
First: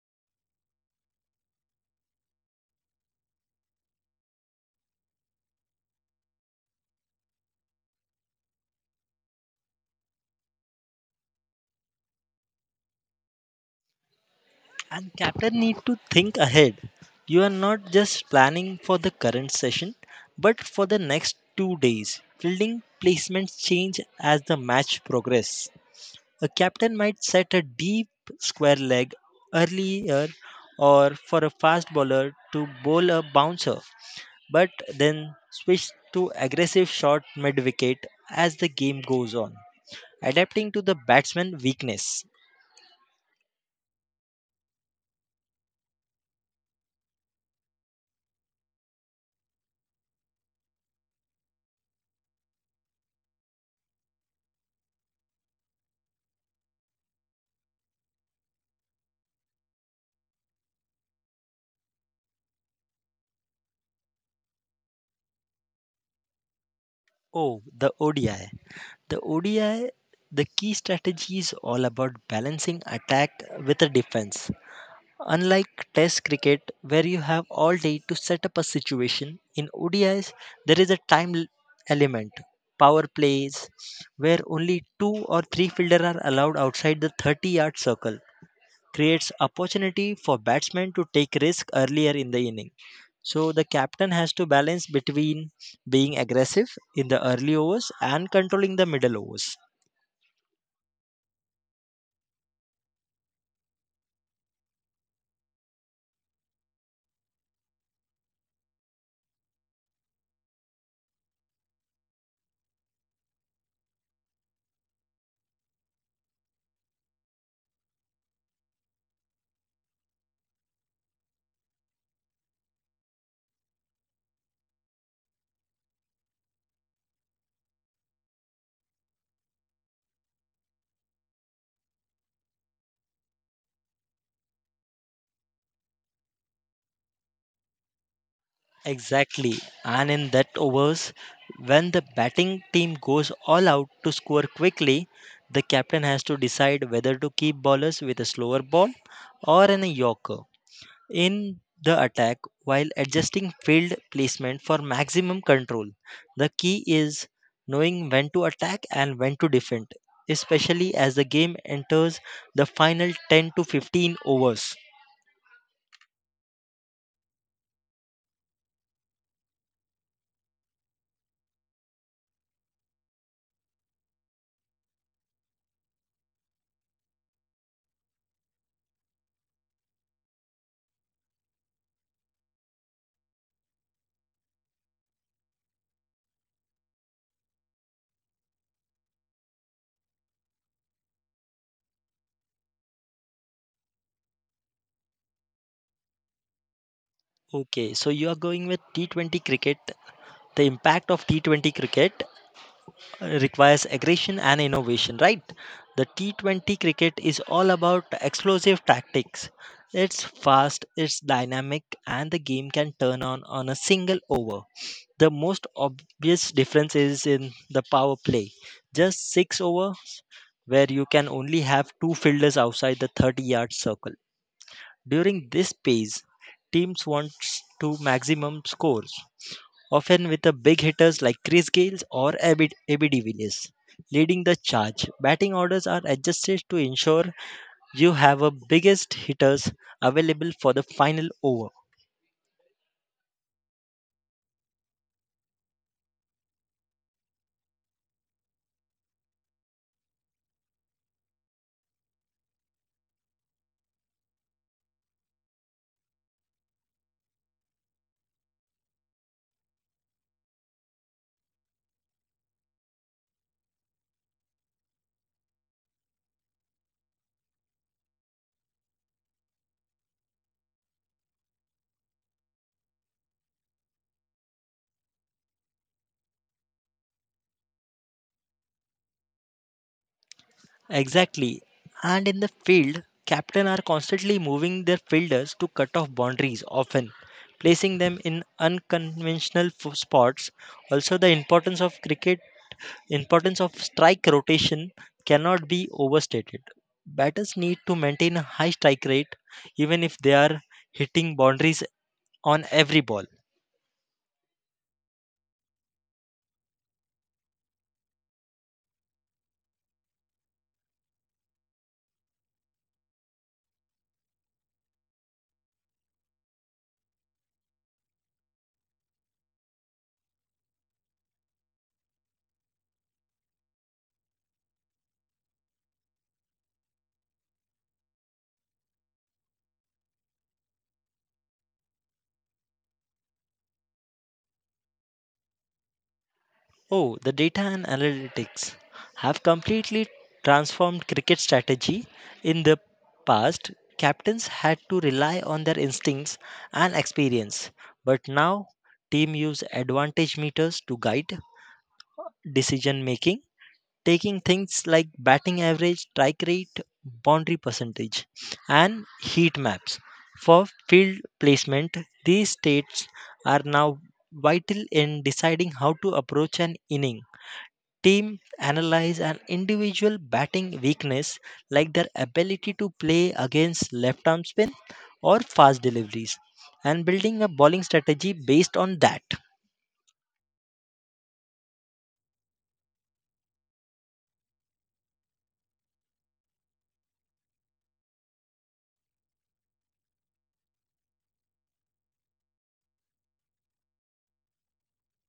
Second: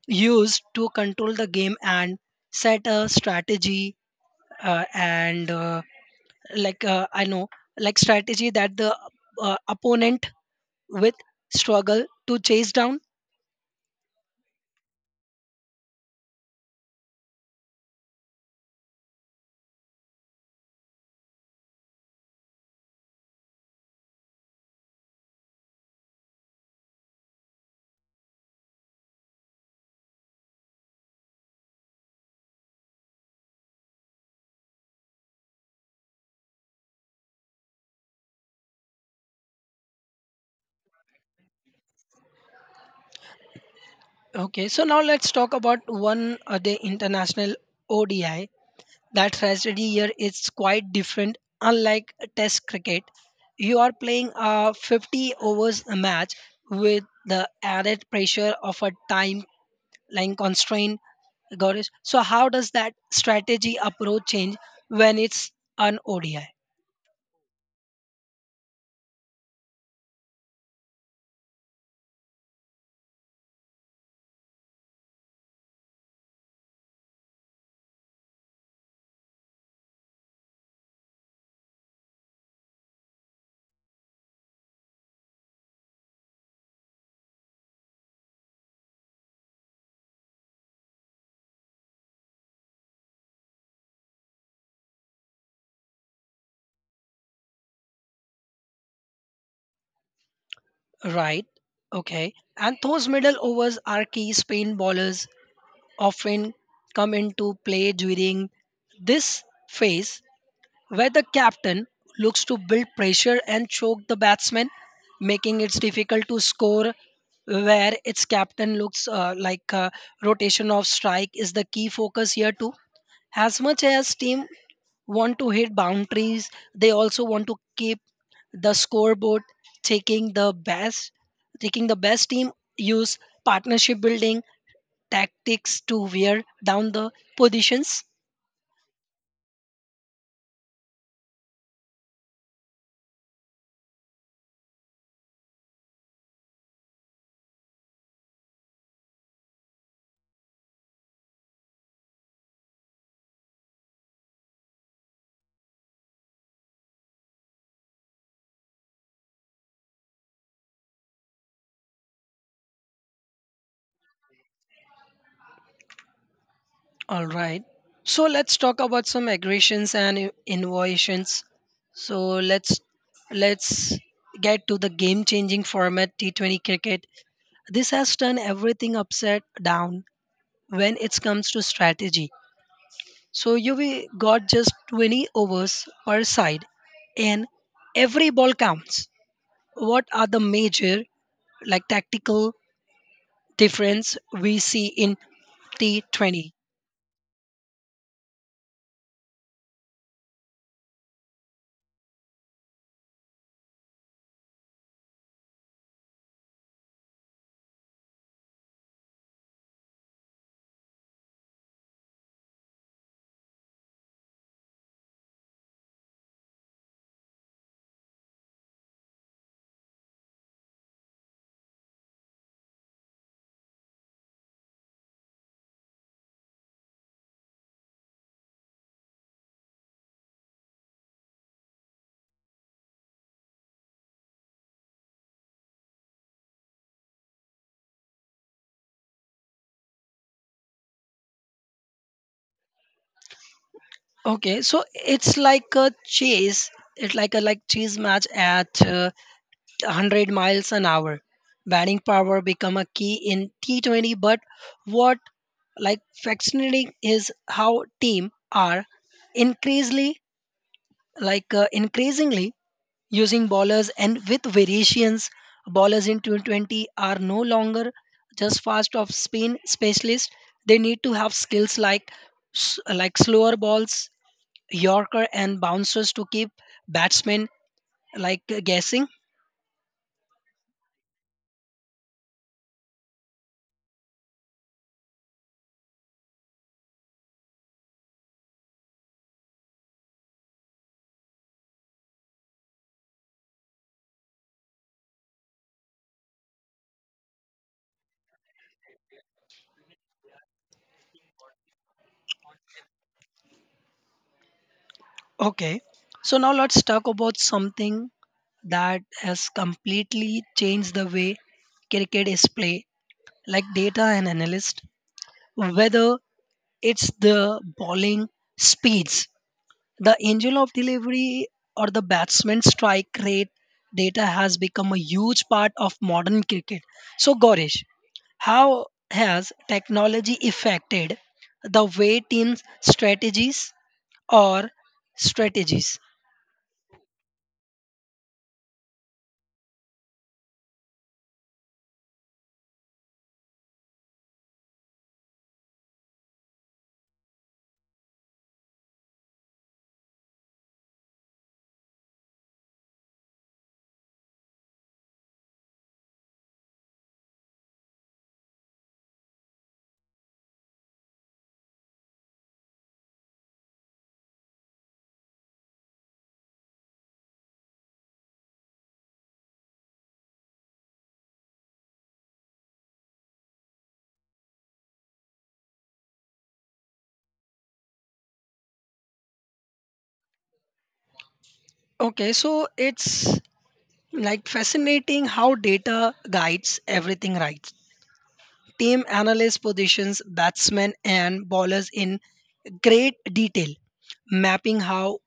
used to control the game and set a strategy and like I know, like strategy that the opponent with struggle to chase down.
And captain need to think ahead. You are not just planning for the current session, but for the next 2 days. Fielding placements change as the match progress. A captain might set a deep square leg earlier or for a fast bowler to bowl a bouncer, but then switch to aggressive shot mid wicket as the game goes on, adapting to the batsman's weakness.
Okay, so now let's talk about one day international ODI. That strategy here is quite different. Unlike Test cricket, you are playing a 50 overs match with the added pressure of a time line constraint. Gaurish. So how does that strategy approach change when it's an ODI?
Oh, the ODI. The ODI, the key strategy is all about balancing attack with a defense. Unlike Test cricket, where you have all day to set up a situation, in ODIs there is a element. Power plays, where only two or three fielders are allowed outside the 30-yard circle, creates opportunity for batsmen to take risk earlier in the inning. So the captain has to balance between being aggressive in the early overs and controlling the middle overs.
Right. Okay. And those middle overs are key. Spain bowlers often come into play during this phase where the captain looks to build pressure and choke the batsman, making it difficult to score. Where its captain looks rotation of strike is the key focus here too. As much as team want to hit boundaries, they also want to keep the scoreboard taking the best taking the best team use partnership building tactics to wear down the positions.
Exactly. And in that overs, when the batting team goes all out to score quickly, the captain has to decide whether to keep bowlers with a slower ball or in a yorker in the attack while adjusting field placement for maximum control. The key is knowing when to attack and when to defend, especially as the game enters the final 10 to 15 overs.
All right, so let's talk about some aggressions and innovations. So let's get to the game changing format T20 cricket. This has turned everything upside down when it comes to strategy. So you we got just 20 overs per side, and every ball counts. What are the major like tactical difference we see in T20?
Okay, so you are going with T20 cricket the impact of T20 cricket, requires aggression and innovation, right? The T20 cricket is all about explosive tactics. It's fast, it's dynamic, and the game can turn on a single over. The most obvious difference is in the power play. Just 6 over, where you can only have two fielders outside the 30-yard circle. During this phase, teams want to maximum score, often with the big hitters like Chris Gayle or Abby de Villiers leading the charge. Batting orders are adjusted to ensure you have a biggest hitters available for the final over.
Okay, so it's like a chase. It's like a chase match at 100 miles an hour. Batting power become a key in T20, but what like fascinating is how team are increasingly increasingly using bowlers and with variations. Bowlers in 2020 are no longer just fast off spin specialists. They need to have skills like slower balls, Yorker and bouncers to keep batsmen like guessing.
Exactly. And in the field, captain are constantly moving their fielders to cut off boundaries, often placing them in unconventional spots. Also the importance of strike rotation cannot be overstated. Batters need to maintain a high strike rate even if they are hitting boundaries on every ball.
Okay, so now let's talk about something that has completely changed the way cricket is played, like data and analyst, whether it's the bowling speeds, the angel of delivery or the batsman strike rate. Data has become a huge part of modern cricket. So, Gaurish, how has technology affected the way teams or strategies?
Oh, the data and analytics have completely transformed cricket strategy. In the past, captains had to rely on their instincts and experience, but now team use advantage meters to guide decision making, taking things like batting average, strike rate, boundary percentage, and heat maps for field placement. These states are now vital in deciding how to approach an inning. Team analyze an individual batting weakness like their ability to play against left arm spin or fast deliveries and building a bowling strategy based on that.
Okay, so it's like fascinating how data guides everything, right. Team analysts positions batsmen and bowlers in great detail, mapping how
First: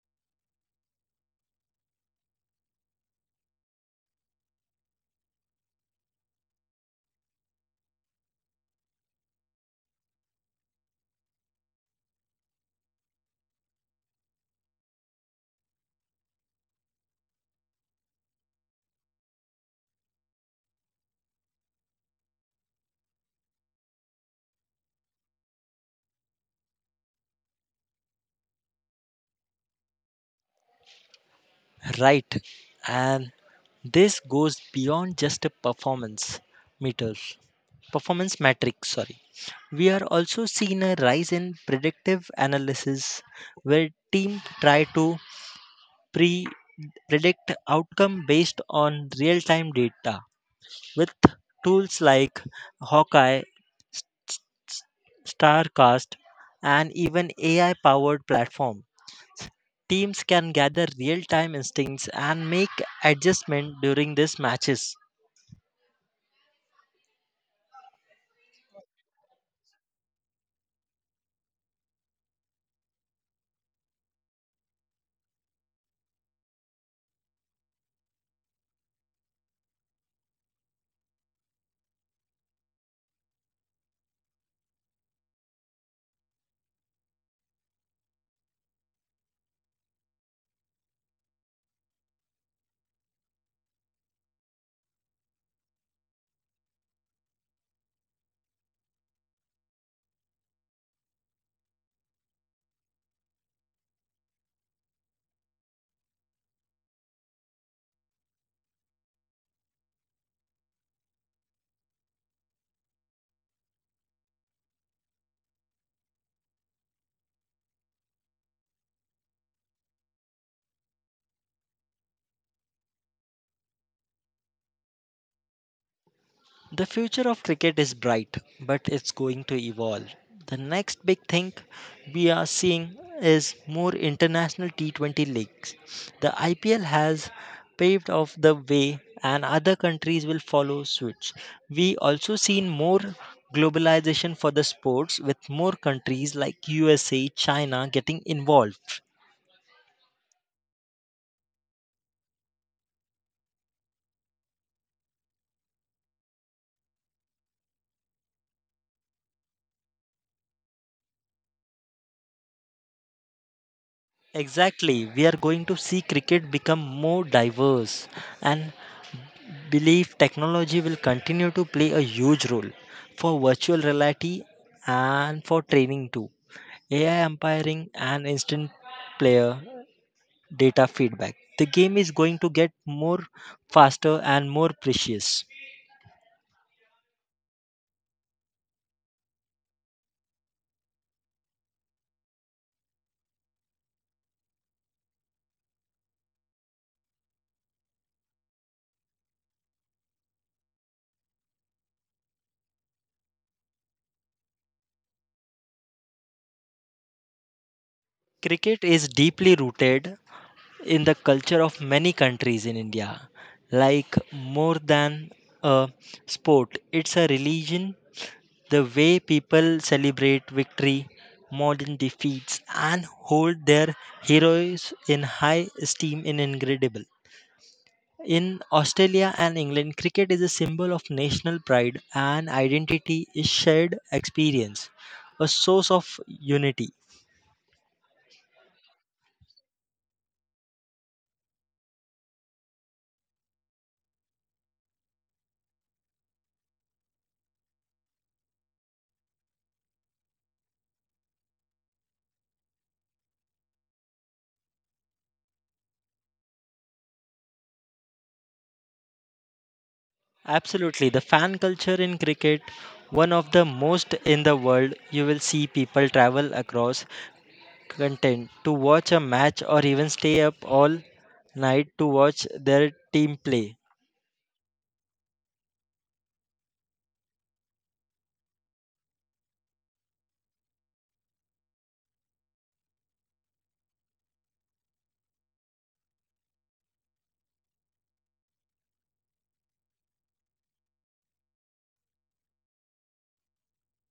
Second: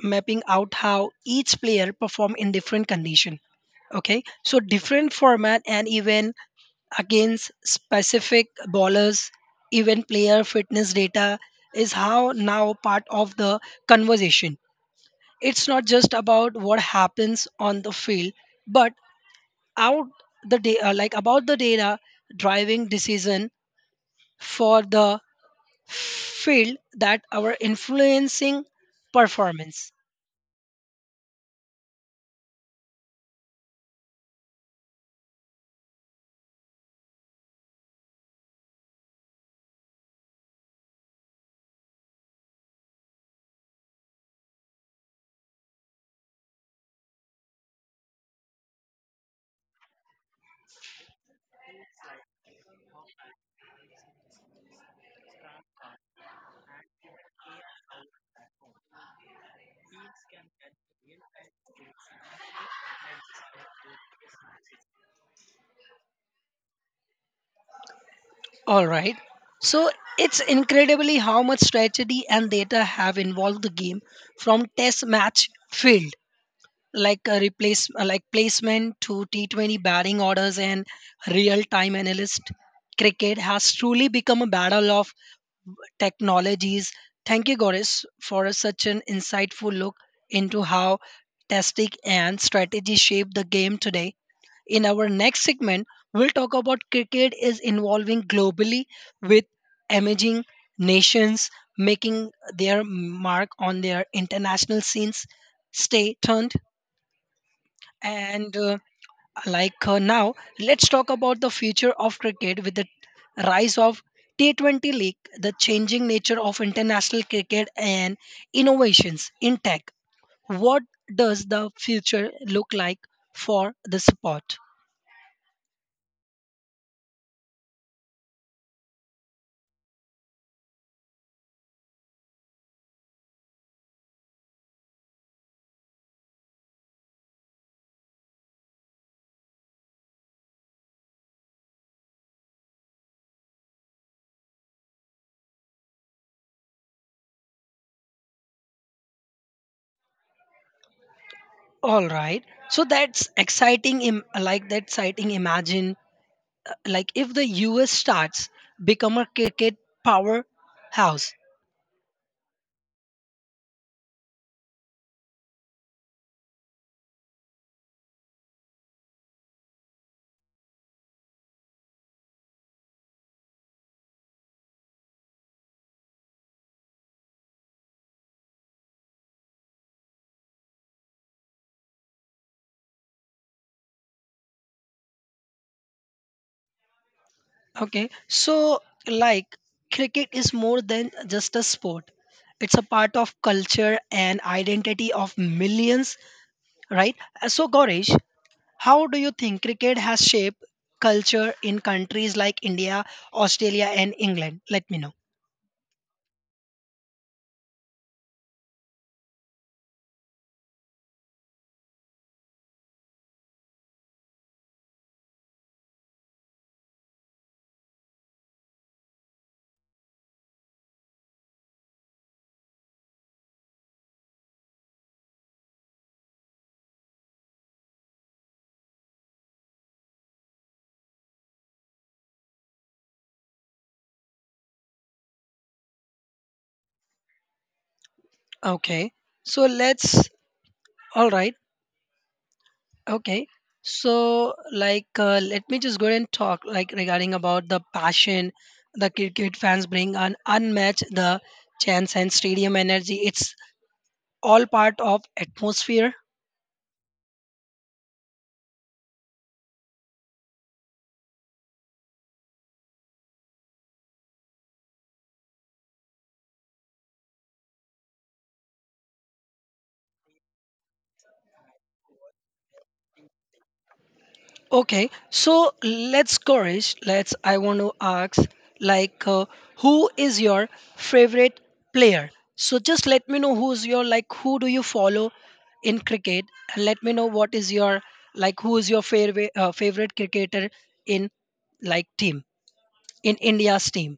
mapping out how each player perform in different condition. Okay, so different format and even against specific bowlers, even player fitness data is how now part of the conversation. It's not just about what happens on the field, but out the about the data driving decision for the field that are influencing performance.
Right. And this goes beyond just a meters, performance metrics. Sorry, we are also seeing a rise in predictive analysis, where teams try to pre predict outcome based on real-time data with tools like Hawkeye, S- S- Starcast, and even AI-powered platform. Teams can gather real-time instincts and make adjustment during these matches.
All right. So it's incredibly how much strategy and data have involved the game, from test match field like a replace like placement to T20 batting orders and real time analyst, cricket has truly become a battle of technologies. Thank you Goris for such an insightful look into how testing and strategy shape the game today. In our next segment, we'll talk about cricket is involving globally with emerging nations making their mark on their international scenes. Stay tuned. And now, let's talk about the future of cricket with the rise of T20 League, the changing nature of international cricket and innovations in tech. What does the future look like for the sport?
The future of cricket is bright, but it's going to evolve. The next big thing we are seeing is more international T20 leagues. The IPL has paved off the way and other countries will follow suit. We also seen more globalization for the sports with more countries like USA, China getting involved.
All right. So that's exciting. That exciting. Imagine like if the U.S. starts become a cricket powerhouse.
Exactly. We are going to see cricket become more diverse, and believe technology will continue to play a huge role for virtual reality and for training too. AI umpiring and instant player data feedback. The game is going to get more faster and more precious.
Okay. So like cricket is more than just a sport. It's a part of culture and identity of millions, right? So Gaurish, how do you think cricket has shaped culture in countries like India, Australia, and England? Let me know.
Cricket is deeply rooted in the culture of many countries in India. Like more than a sport, it's a religion. The way people celebrate victory, modern defeats, and hold their heroes in high esteem is incredible. In Australia and England, cricket is a symbol of national pride and identity, is shared experience, a source of unity.
Okay. So let's. All right. Okay. So, let me just go and talk, like, regarding about the passion the cricket fans bring and unmatched the chance and stadium energy. It's all part of atmosphere.
Absolutely. The fan culture in cricket, one of the most in the world, you will see people travel across content to watch a match or even stay up all night to watch their team play.
Okay, so let's Gorish, let's I want to ask like uh, who is your favorite player? So just let me know who's your like who do you follow in cricket, and let me know what is your like who is your favorite cricketer in like team in India's team.